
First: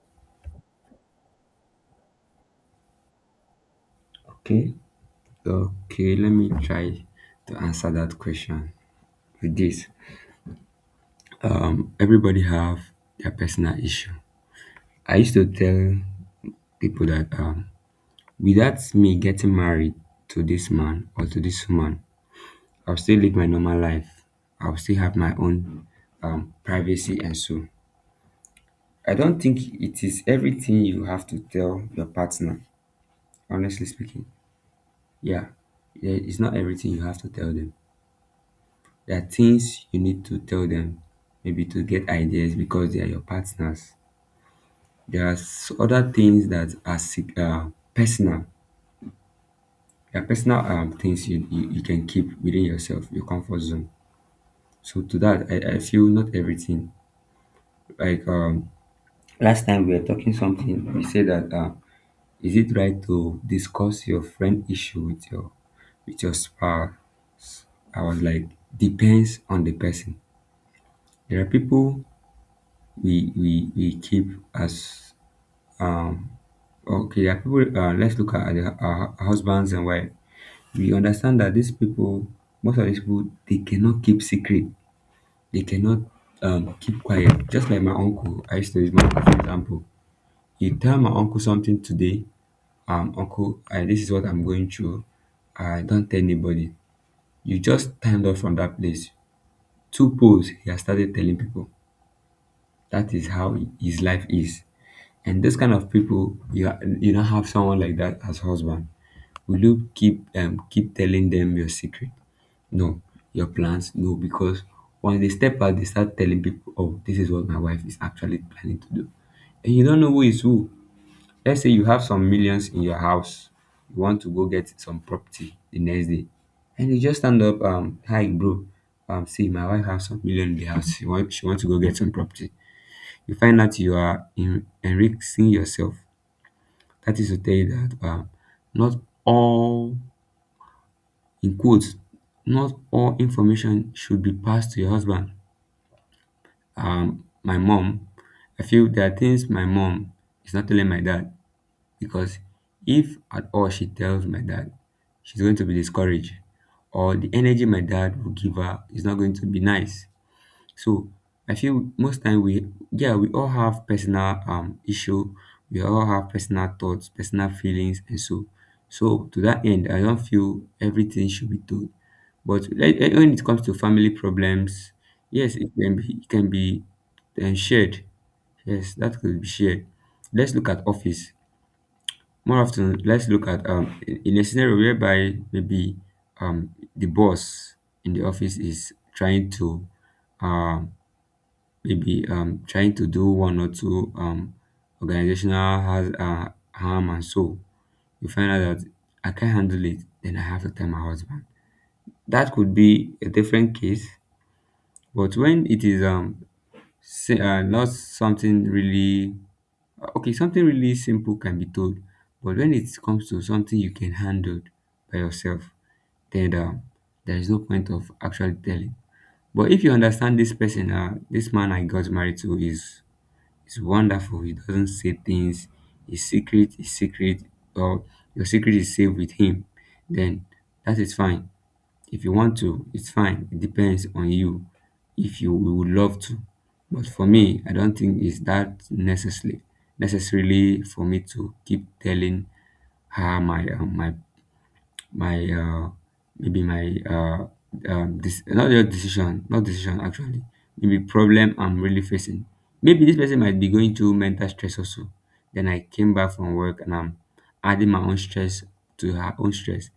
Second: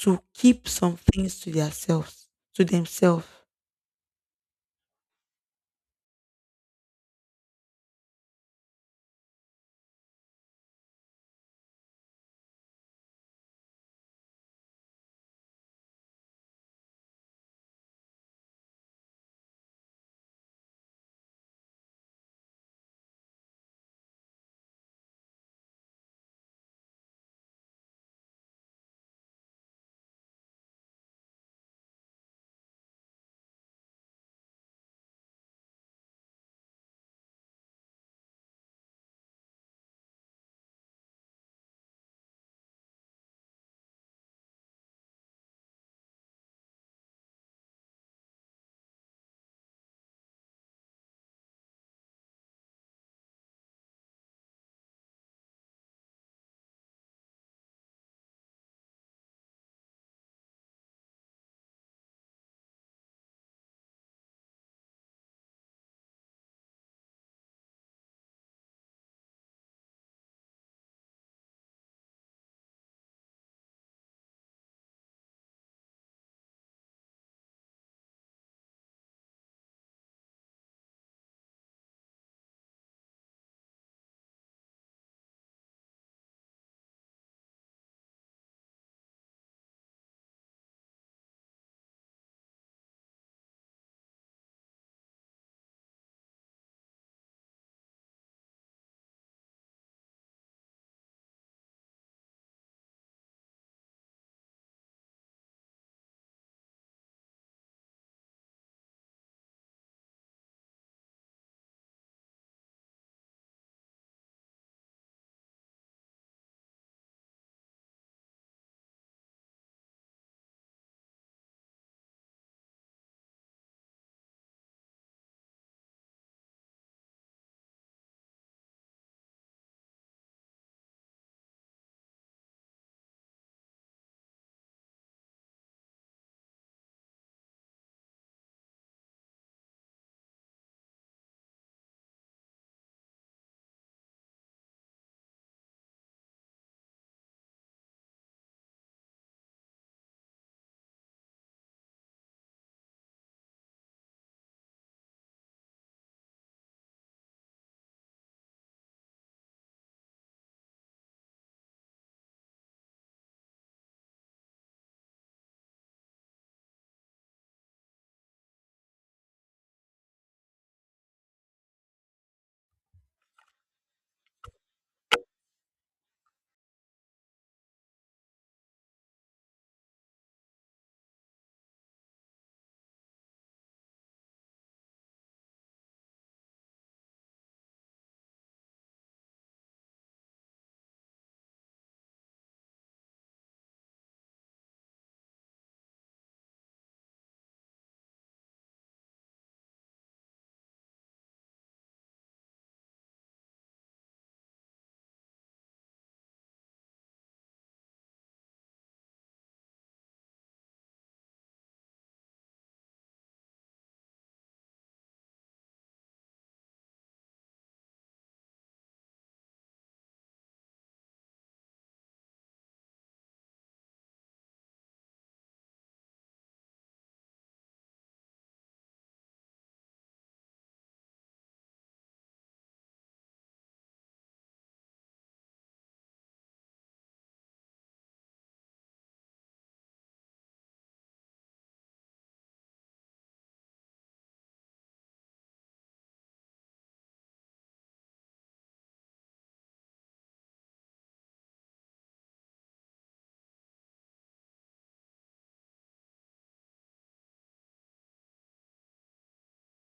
S2: to keep some things to themselves to themselves?
S1: Okay. Okay, let me try to answer that question with this. Everybody have their personal issue. I used to tell people that, without me getting married to this man or to this woman, I'll still live my normal life. I'll still have my own, privacy and so. I don't think it is everything you have to tell your partner. Honestly speaking, yeah, Yeah, it's not everything you have to tell them. There are things you need to tell them, maybe to get ideas because they are your partners. There are other things that are personal. There are personal, things you, you can keep within yourself, your comfort zone. So to that, I feel not everything. Like, last time we were talking something, we said that, is it right to discuss your friend issue with your spouse? I was like, depends on the person. There are people we keep as — okay, there are people, let's look at our husbands and wife. We understand that these people, most of these people, they cannot keep secret, they cannot keep quiet. Just like my uncle, I used to use my uncle for example. You tell my uncle something today, uncle, this is what I'm going through, I don't tell anybody. You just stand up from that place, two poles, he has started telling people. That is how his life is. And those kind of people, you you don't have someone like that as husband. Will you keep keep telling them your secret? No, your plans. No, because once they step out, they start telling people, "Oh, this is what my wife is actually planning to do," and you don't know who is who. Let's say you have some millions in your house, you want to go get some property the next day, and you just stand up, hi, bro, see, my wife has some million in the house. She want to go get some property. You find out you are enriching yourself. That is to tell you that, not all, in quotes, not all information should be passed to your husband. My mom, I feel there are things my mom is not telling my dad, because if at all she tells my dad, she's going to be discouraged, or the energy my dad will give her is not going to be nice. So I feel most time, we all have personal, issue, we all have personal thoughts, personal feelings and so. So to that end, I don't feel everything should be told. But like, when it comes to family problems, yes, it can be shared. Yes, that could be shared. Let's look at office. More often, let's look at, in a scenario whereby maybe, the boss in the office is trying to um maybe, trying to do one or two, organizational has, harm and soul. You find out that I can't handle it, then I have to tell my husband. That could be a different case, but when it is, not something really, okay, something really simple can be told, but when it comes to something you can handle by yourself, then, there is no point of actually telling. But if you understand this person, this man I got married to is, it's wonderful. He doesn't say things. His secret is secret, or your secret is safe with him. Then that is fine. If you want to, it's fine. It depends on you. If you would love to, but for me, I don't think it's that necessarily for me to keep telling her my, my, maybe my, this not decision actually, maybe problem I'm really facing. Maybe this person might be going through mental stress also, then I came back from work and I'm adding my own stress to her own stress.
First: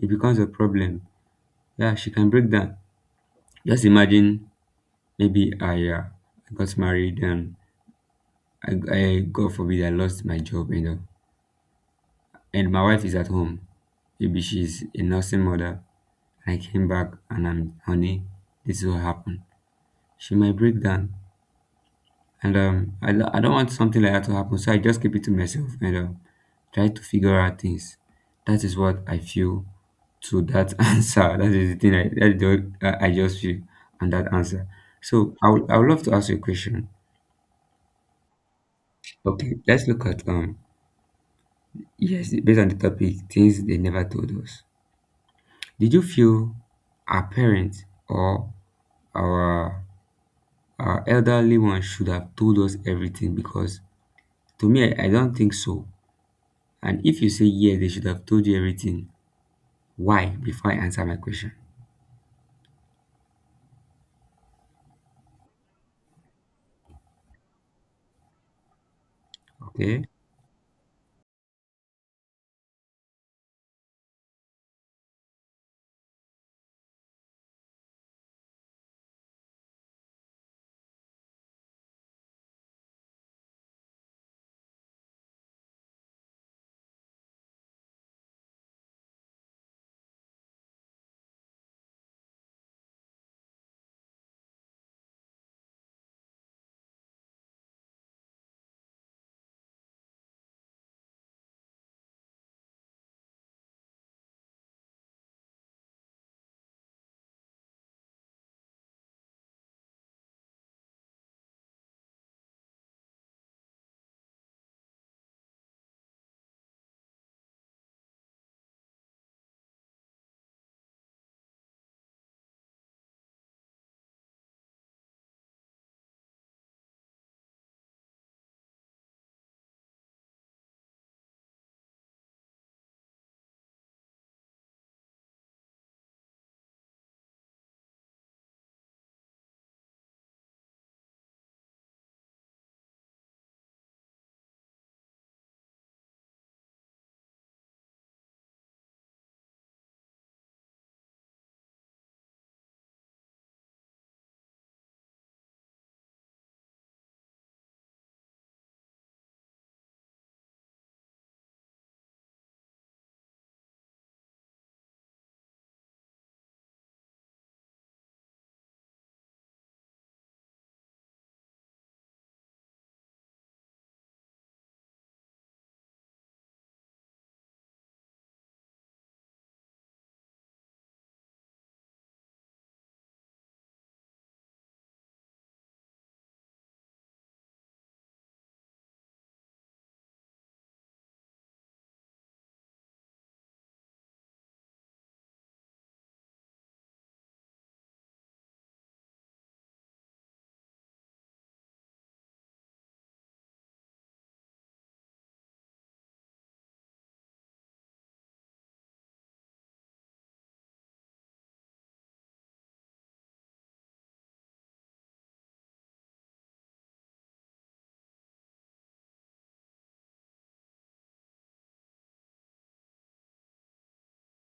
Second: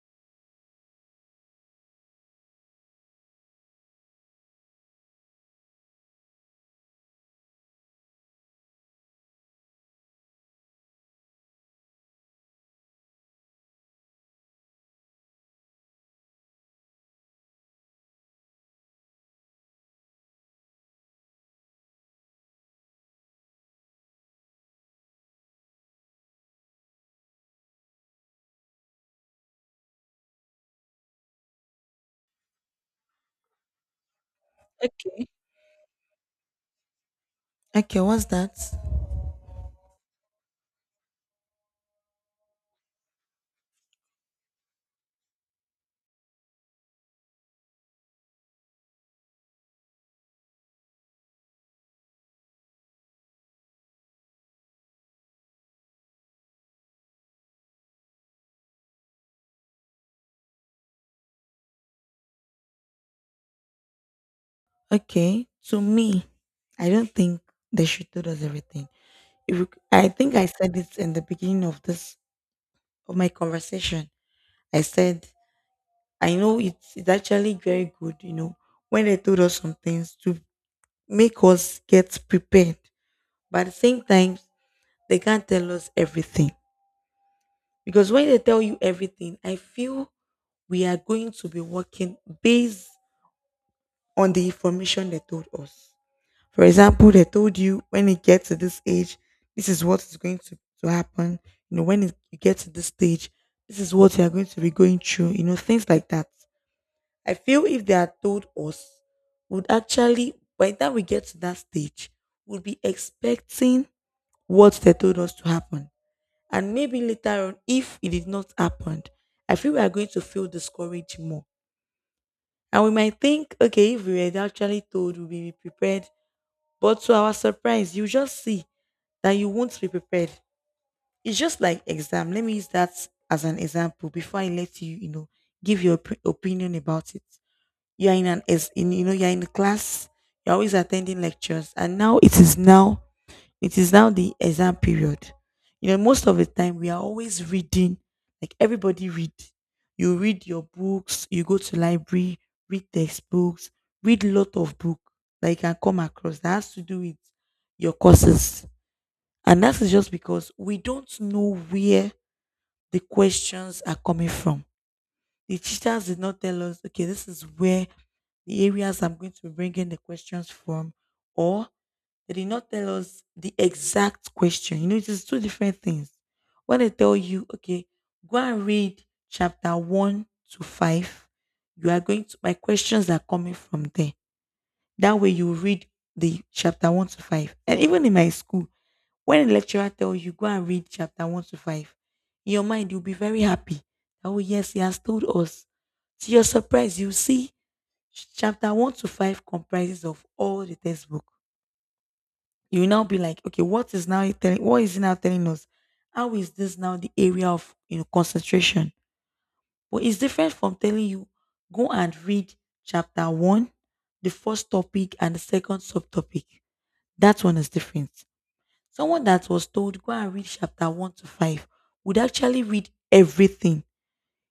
S1: It becomes a problem. Yeah, she can break down. Just imagine, maybe I, got married and, I, god forbid, I lost my job, you know, and my wife is at home, maybe she's a nursing mother. I came back and I'm, honey, this will happen. She might break down, and, I don't want something like that to happen, so I just keep it to myself and, try to figure out things. That is what I feel to that answer. That is the thing I that is the, I just feel on that answer.
S2: Okay.
S1: So I would love to ask you a question.
S2: Okay, what's that?
S1: Okay, let's look at, yes, based on the topic, things they never told us. Did you feel our parents or our — our elderly ones should have told us everything? Because to me, I don't think so. And if you say yes, they should have told you everything. Why? Before I answer my question.
S2: Okay, to me, I don't think they should tell us everything. If you-
S1: Okay.
S2: I think I said it in the beginning of my conversation. I said I know it's actually very good, when they told us some things to make us get prepared. But at the same time, they can't tell us everything because when they tell you everything, I feel we are going to be working based on the information they told us. For example, they told you when it gets to this age, this is what is going to happen. You get to this stage, this is what you are going to be going through. Things like that. I feel if they are told us, would actually, by the time we get to that stage, would be expecting what they told us to happen. And maybe later on, if it did not happen, I feel we are going to feel discouraged more. And we might think, okay, if we were actually told, we'll be prepared. But to our surprise, you just see that you won't be prepared. It's just like exam. Let me use that as an example before I let you, give your opinion about it. You're in an ex- in you know You're in a class. You're always attending lectures, and now it is now the exam period. Most of the time we are always reading. Like everybody read. You read your books. You go to library, read textbooks, read lot of book that you can come across that has to do with your courses and that is just because we don't know where the questions are coming from. The teachers did not tell us, okay, this is where the areas I'm going to be bringing the questions from, or they did not tell us the exact question. It is two different things. When they tell you, okay, go and read chapter one to five, you are going to, my questions are coming from there. That way you read the chapter one to five. And even in my school, when a lecturer tells you go and read chapter one to five, in your mind you'll be very happy. Oh yes, he has told us. To your surprise, you see chapter one to five comprises of all the textbook. You will now be like, okay, what is now he telling? What is he now telling us? How is this now the area of concentration? But it's different from telling you go and read chapter one, the first topic and the second subtopic. That one is different. Someone that was told go and read chapter 1 to 5 would actually read everything.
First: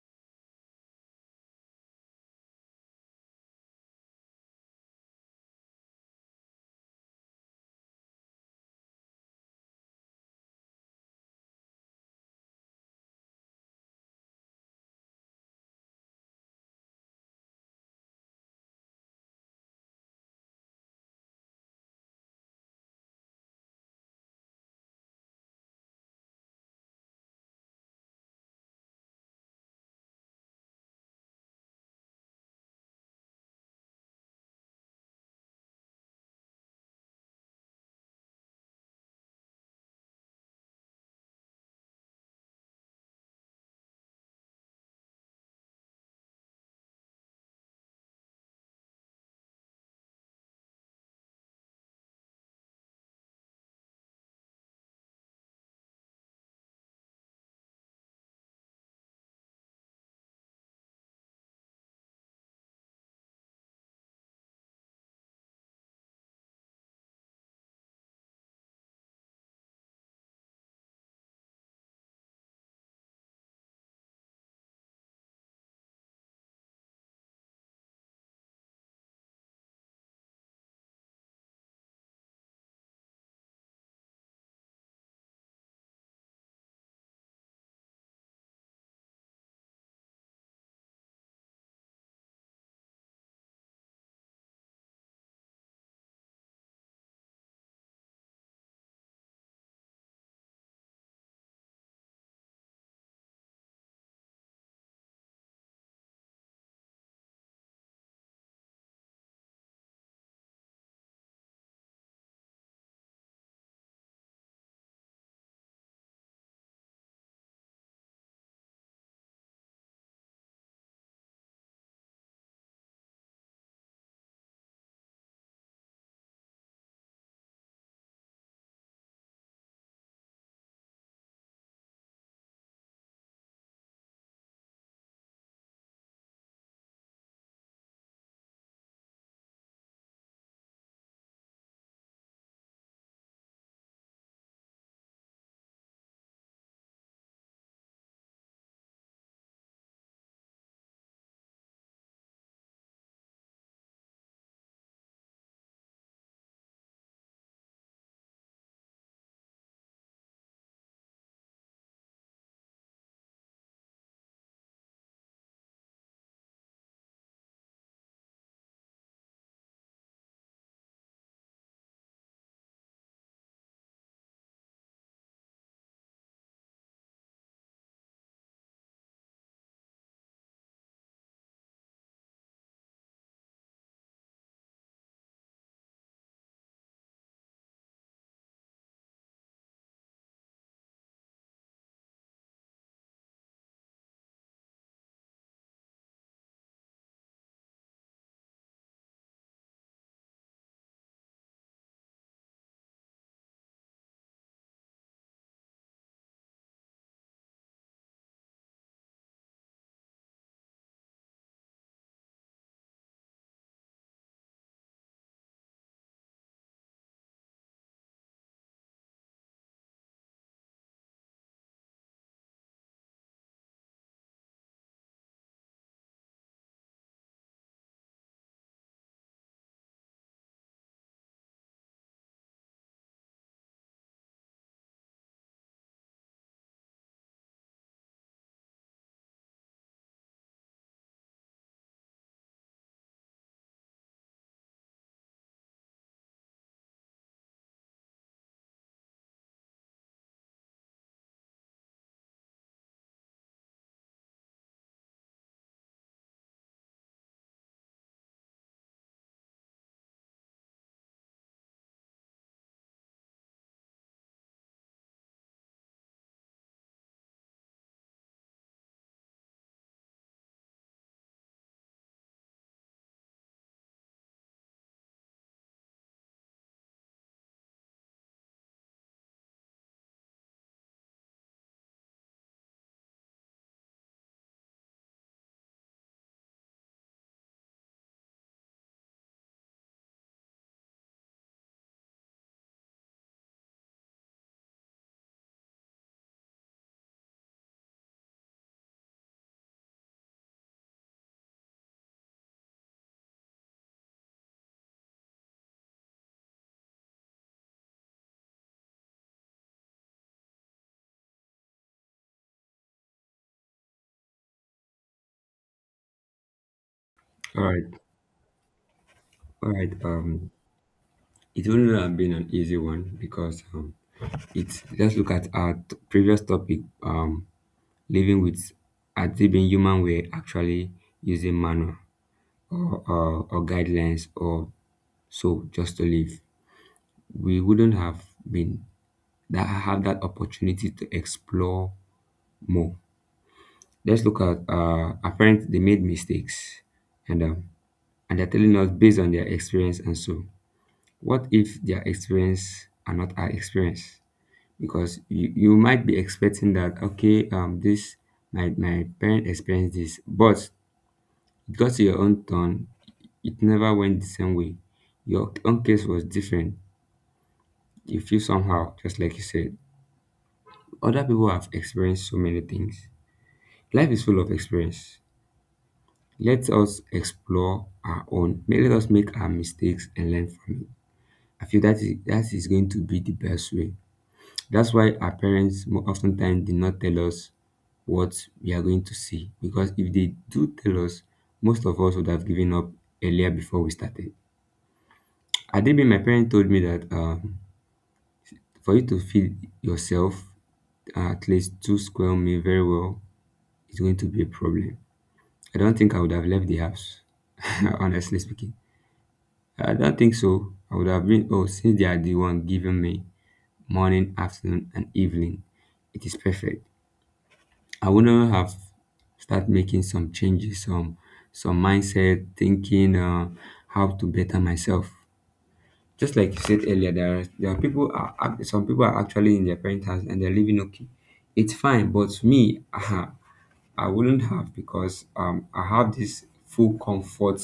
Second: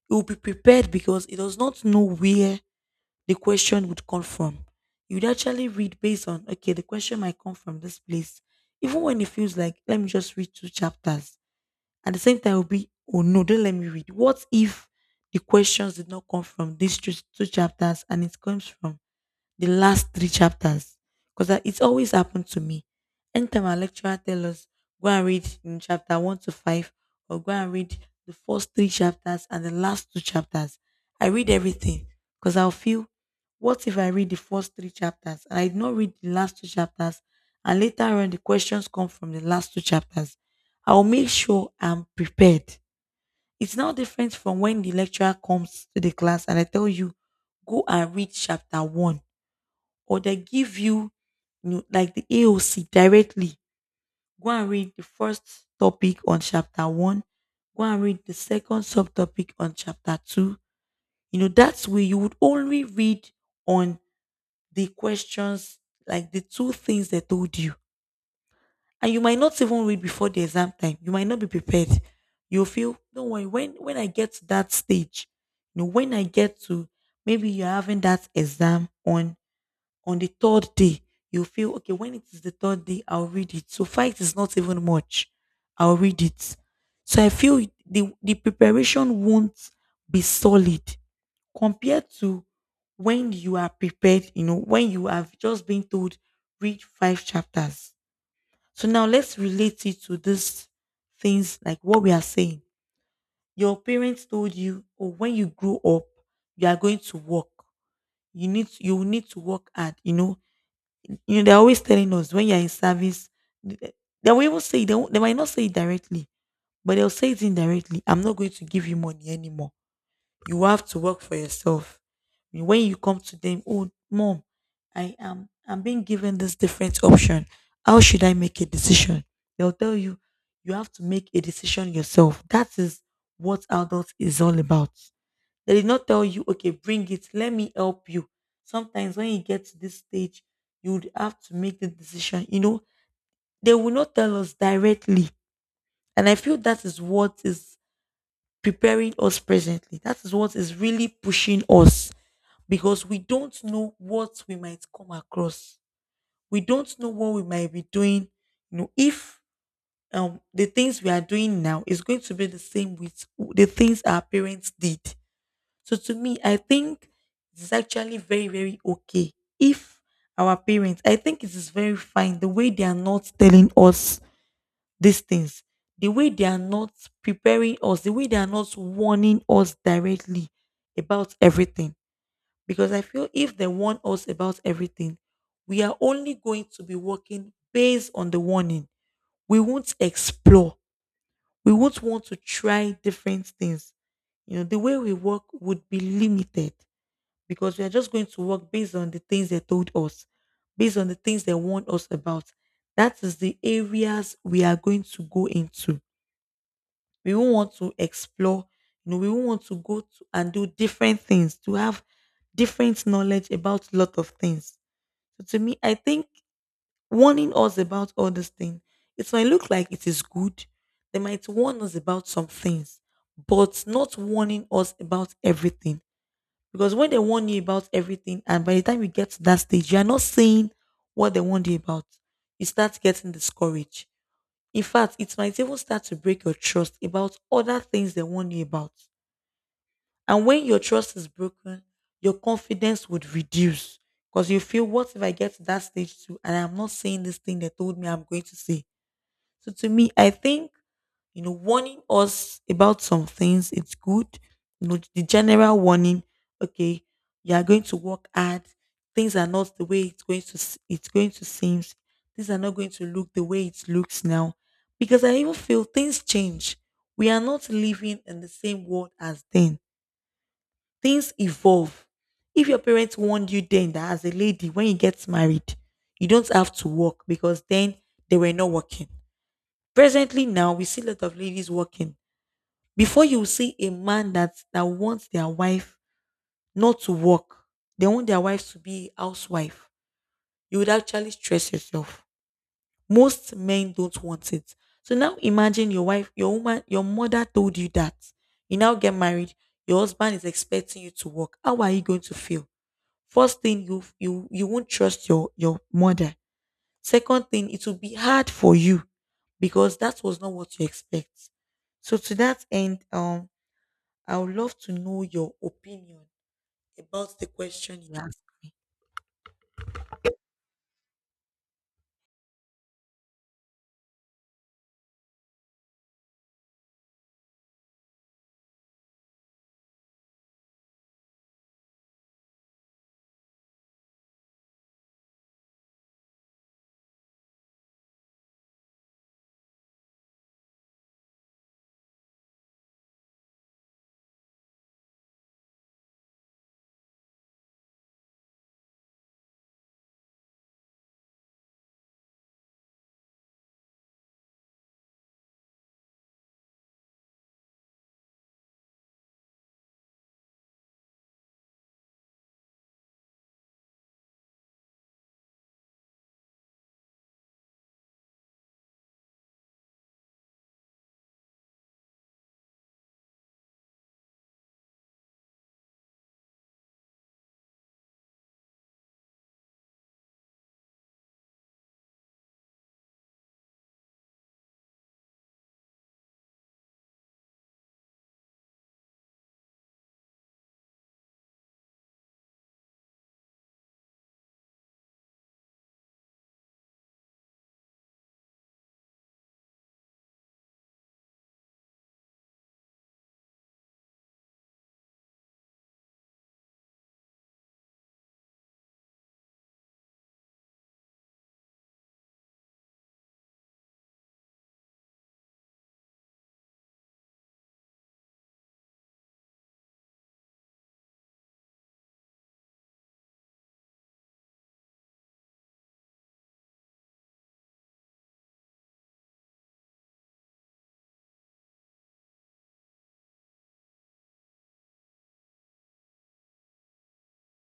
S2: He would be prepared because he does not know where the question would come from. He would actually read based on, okay, the question might come from this place. Even when he feels like, let me just read two chapters. At the same time, he'll be, oh no, don't let me read. What if the questions did not come from these two chapters and it comes from the last three chapters because it's always happened to me. Anytime our lecturer tell us, go and read in chapter one to five, or go and read the first three chapters and the last two chapters, I read everything because I'll feel, what if I read the first three chapters and I did not read the last two chapters, and later on the questions come from the last two chapters? I'll make sure I'm prepared. It's now different from when the lecturer comes to the class and I tell you, go and read chapter one or they give you, like the AOC directly. Go and read the first topic on chapter one. Go and read the second subtopic on chapter two. That's where you would only read on the questions, like the two things they told you. And you might not even read before the exam time. You might not be prepared. You'll feel, don't worry, when I get to that stage, when I get to maybe you're having that exam on the third day, you feel okay. When it is the third day, I'll read it. So fight is not even much. I'll read it. So I feel the preparation won't be solid compared to when you are prepared. When you have just been told read five chapters. So now let's relate it to these things like what we are saying. Your parents told you, oh, when you grow up, you are going to work. You will need to work hard. They're always telling us when you're in service, th- eh, they will even say, they might not say it directly, but they'll say it indirectly. I'm not going to give you money anymore. You have to work for yourself. When you come to them, oh, mom, I'm being given this different option. How should I make a decision? They'll tell you, you have to make a decision yourself. That is what adult is all about. They did not tell you, okay, bring it, let me help you. Sometimes when you get to this stage, you would have to make the decision. They will not tell us directly. And I feel that is what is preparing us presently. That is what is really pushing us because we don't know what we might come across. We don't know what we might be doing. If the things we are doing now is going to be the same with the things our parents did. So to me, I think it's actually very, very okay if our parents, I think it is very fine the way they are not telling us these things, the way they are not preparing us, the way they are not warning us directly about everything. Because I feel if they warn us about everything, we are only going to be working based on the warning. We won't explore. We won't want to try different things. You know, the way we work would be limited because we are just going to work based on the things they told us, based on the things they warned us about. That is the areas we are going to go into. We won't want to explore, we won't want to go to and do different things to have different knowledge about a lot of things. So to me, I think warning us about all these things, it might look like it is good. They might warn us about some things, but not warning us about everything. Because when they warn you about everything, and by the time you get to that stage, you are not saying what they warned you about. You start getting discouraged. In fact, it might even start to break your trust about other things they warn you about. And when your trust is broken, your confidence would reduce because you feel, what if I get to that stage too and I'm not saying this thing they told me I'm going to say? So to me, I think warning us about some things, it's good. The general warning, okay, you are going to work hard. Things are not the way it's going to seem. Things are not going to look the way it looks now. Because I even feel things change. We are not living in the same world as then. Things evolve. If your parents warned you then that as a lady, when you get married, you don't have to work because then they were not working. Presently now, we see a lot of ladies working before you see a man that wants their wife not to work, they want their wife to be a housewife, you would actually stress yourself. Most men don't want it. So now imagine your wife, your woman, your mother told you that. You now get married, your husband is expecting you to work. How are you going to feel? First thing you won't trust your mother. Second thing, it will be hard for you because that was not what you expect. So to that end, I would love to know your opinion about the
S1: All right.
S2: question you asked me.
S1: All right. It wouldn't have been an easy one because, it's just, look at our previous topic. Living with as it being human, we're actually using manual or, or guidelines or so just to live. We wouldn't have been that have that opportunity to explore more. Let's look at, our parents. They made mistakes, and, and they're telling us based on their experience. And so, what if their experience are not our experience? Because you might be expecting that, okay, this, my parent experienced this, but it got to your own turn. It never went the same way. Your own case was different. You feel somehow, just like you said. Other people have experienced so many things. Life is full of experience. Let us explore our own. Let us make our mistakes and learn from it. I feel that is going to be the best way. That's why our parents oftentimes did not tell us what we are going to see. Because if they do tell us, most of us would have given up earlier before we started. Adebe, my parent told me that for you to feed yourself at least two square meal very well is going to be a problem. I don't think I would have left the house, honestly speaking. I don't think so. I would have been, oh, since they are the one giving me morning, afternoon, and evening, it is perfect. I wouldn't have start making some changes, some mindset, thinking how to better myself. Just like you said earlier, there are some people are actually in their parents' house and they're living okay. It's fine, but me, I wouldn't have because I have this full comfort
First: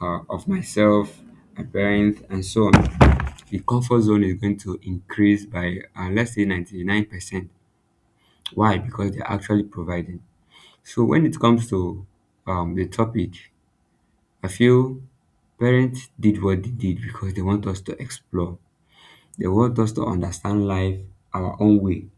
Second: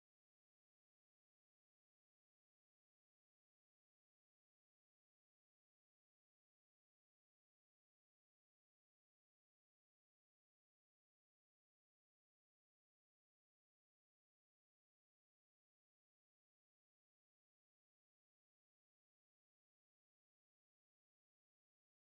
S1: of myself, my parents, and so on. The comfort zone is going to increase by let's say 99%. Why? Because they're actually providing. So when it comes to the topic, I feel parents did what they did because they want us to explore, they want us to understand life our own way,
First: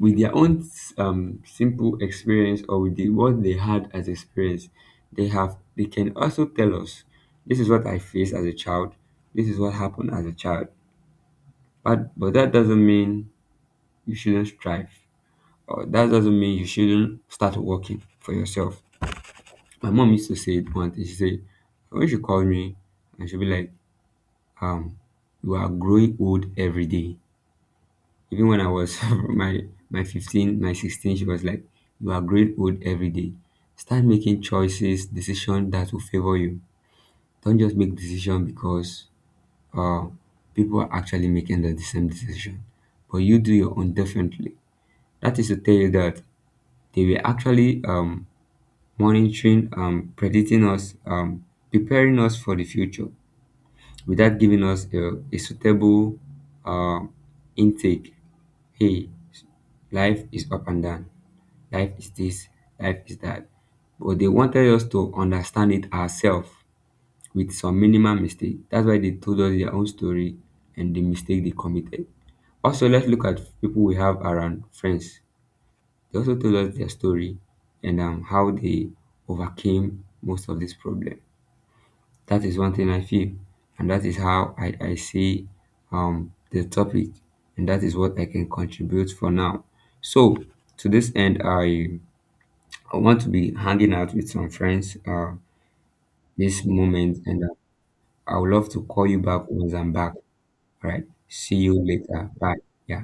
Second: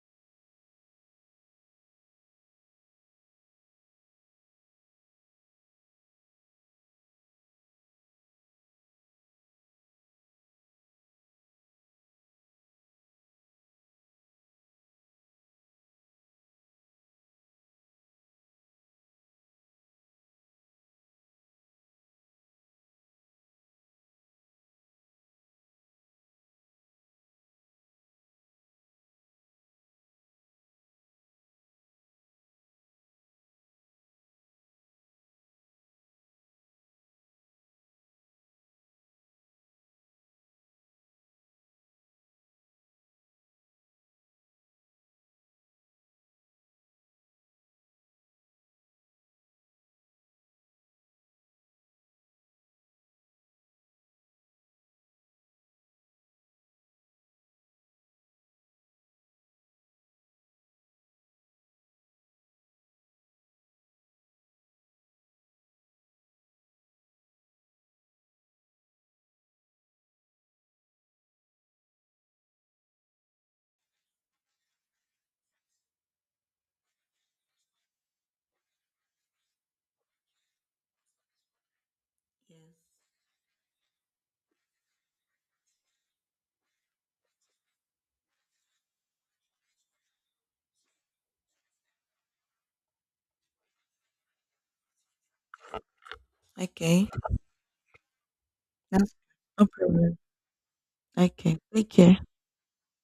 S1: with their own simple experience or with what they had as experience. They can also tell us, this is what I faced as a child, this is what happened as a child. But that doesn't mean you shouldn't strive, or that doesn't mean you shouldn't start working for yourself. My mom used to say it once. She said when she called me, and she'd be like, um, "You are growing old every day," even when I was my my 15, my 16, she was like, "You are growing old every day. Start making choices, decisions that will favor you. Don't just make decision because uh, people are actually making the same decision. But you do your own differently." That is to tell you that they were actually monitoring, predicting us, preparing us for the future without giving us a suitable uh, intake. Hey, life is up and down, life is this, life is that. But they wanted us to understand it ourselves with some minimal mistake. That's why they told us their own story and the mistake they committed. Also, let's look at people we have around friends. They also told us their story and how they overcame most of this problem. That is one
S2: Yes.
S1: thing I feel, and that is how I see the topic, and that is what I can contribute for now. So, to this end, I want to be hanging out with some friends this
S2: Okay.
S1: moment, and I would love to call
S2: That's
S1: you back
S2: no
S1: once I'm back.
S2: problem.
S1: All right, see
S2: Okay.
S1: you
S2: Take care.
S1: later. Bye. Yeah.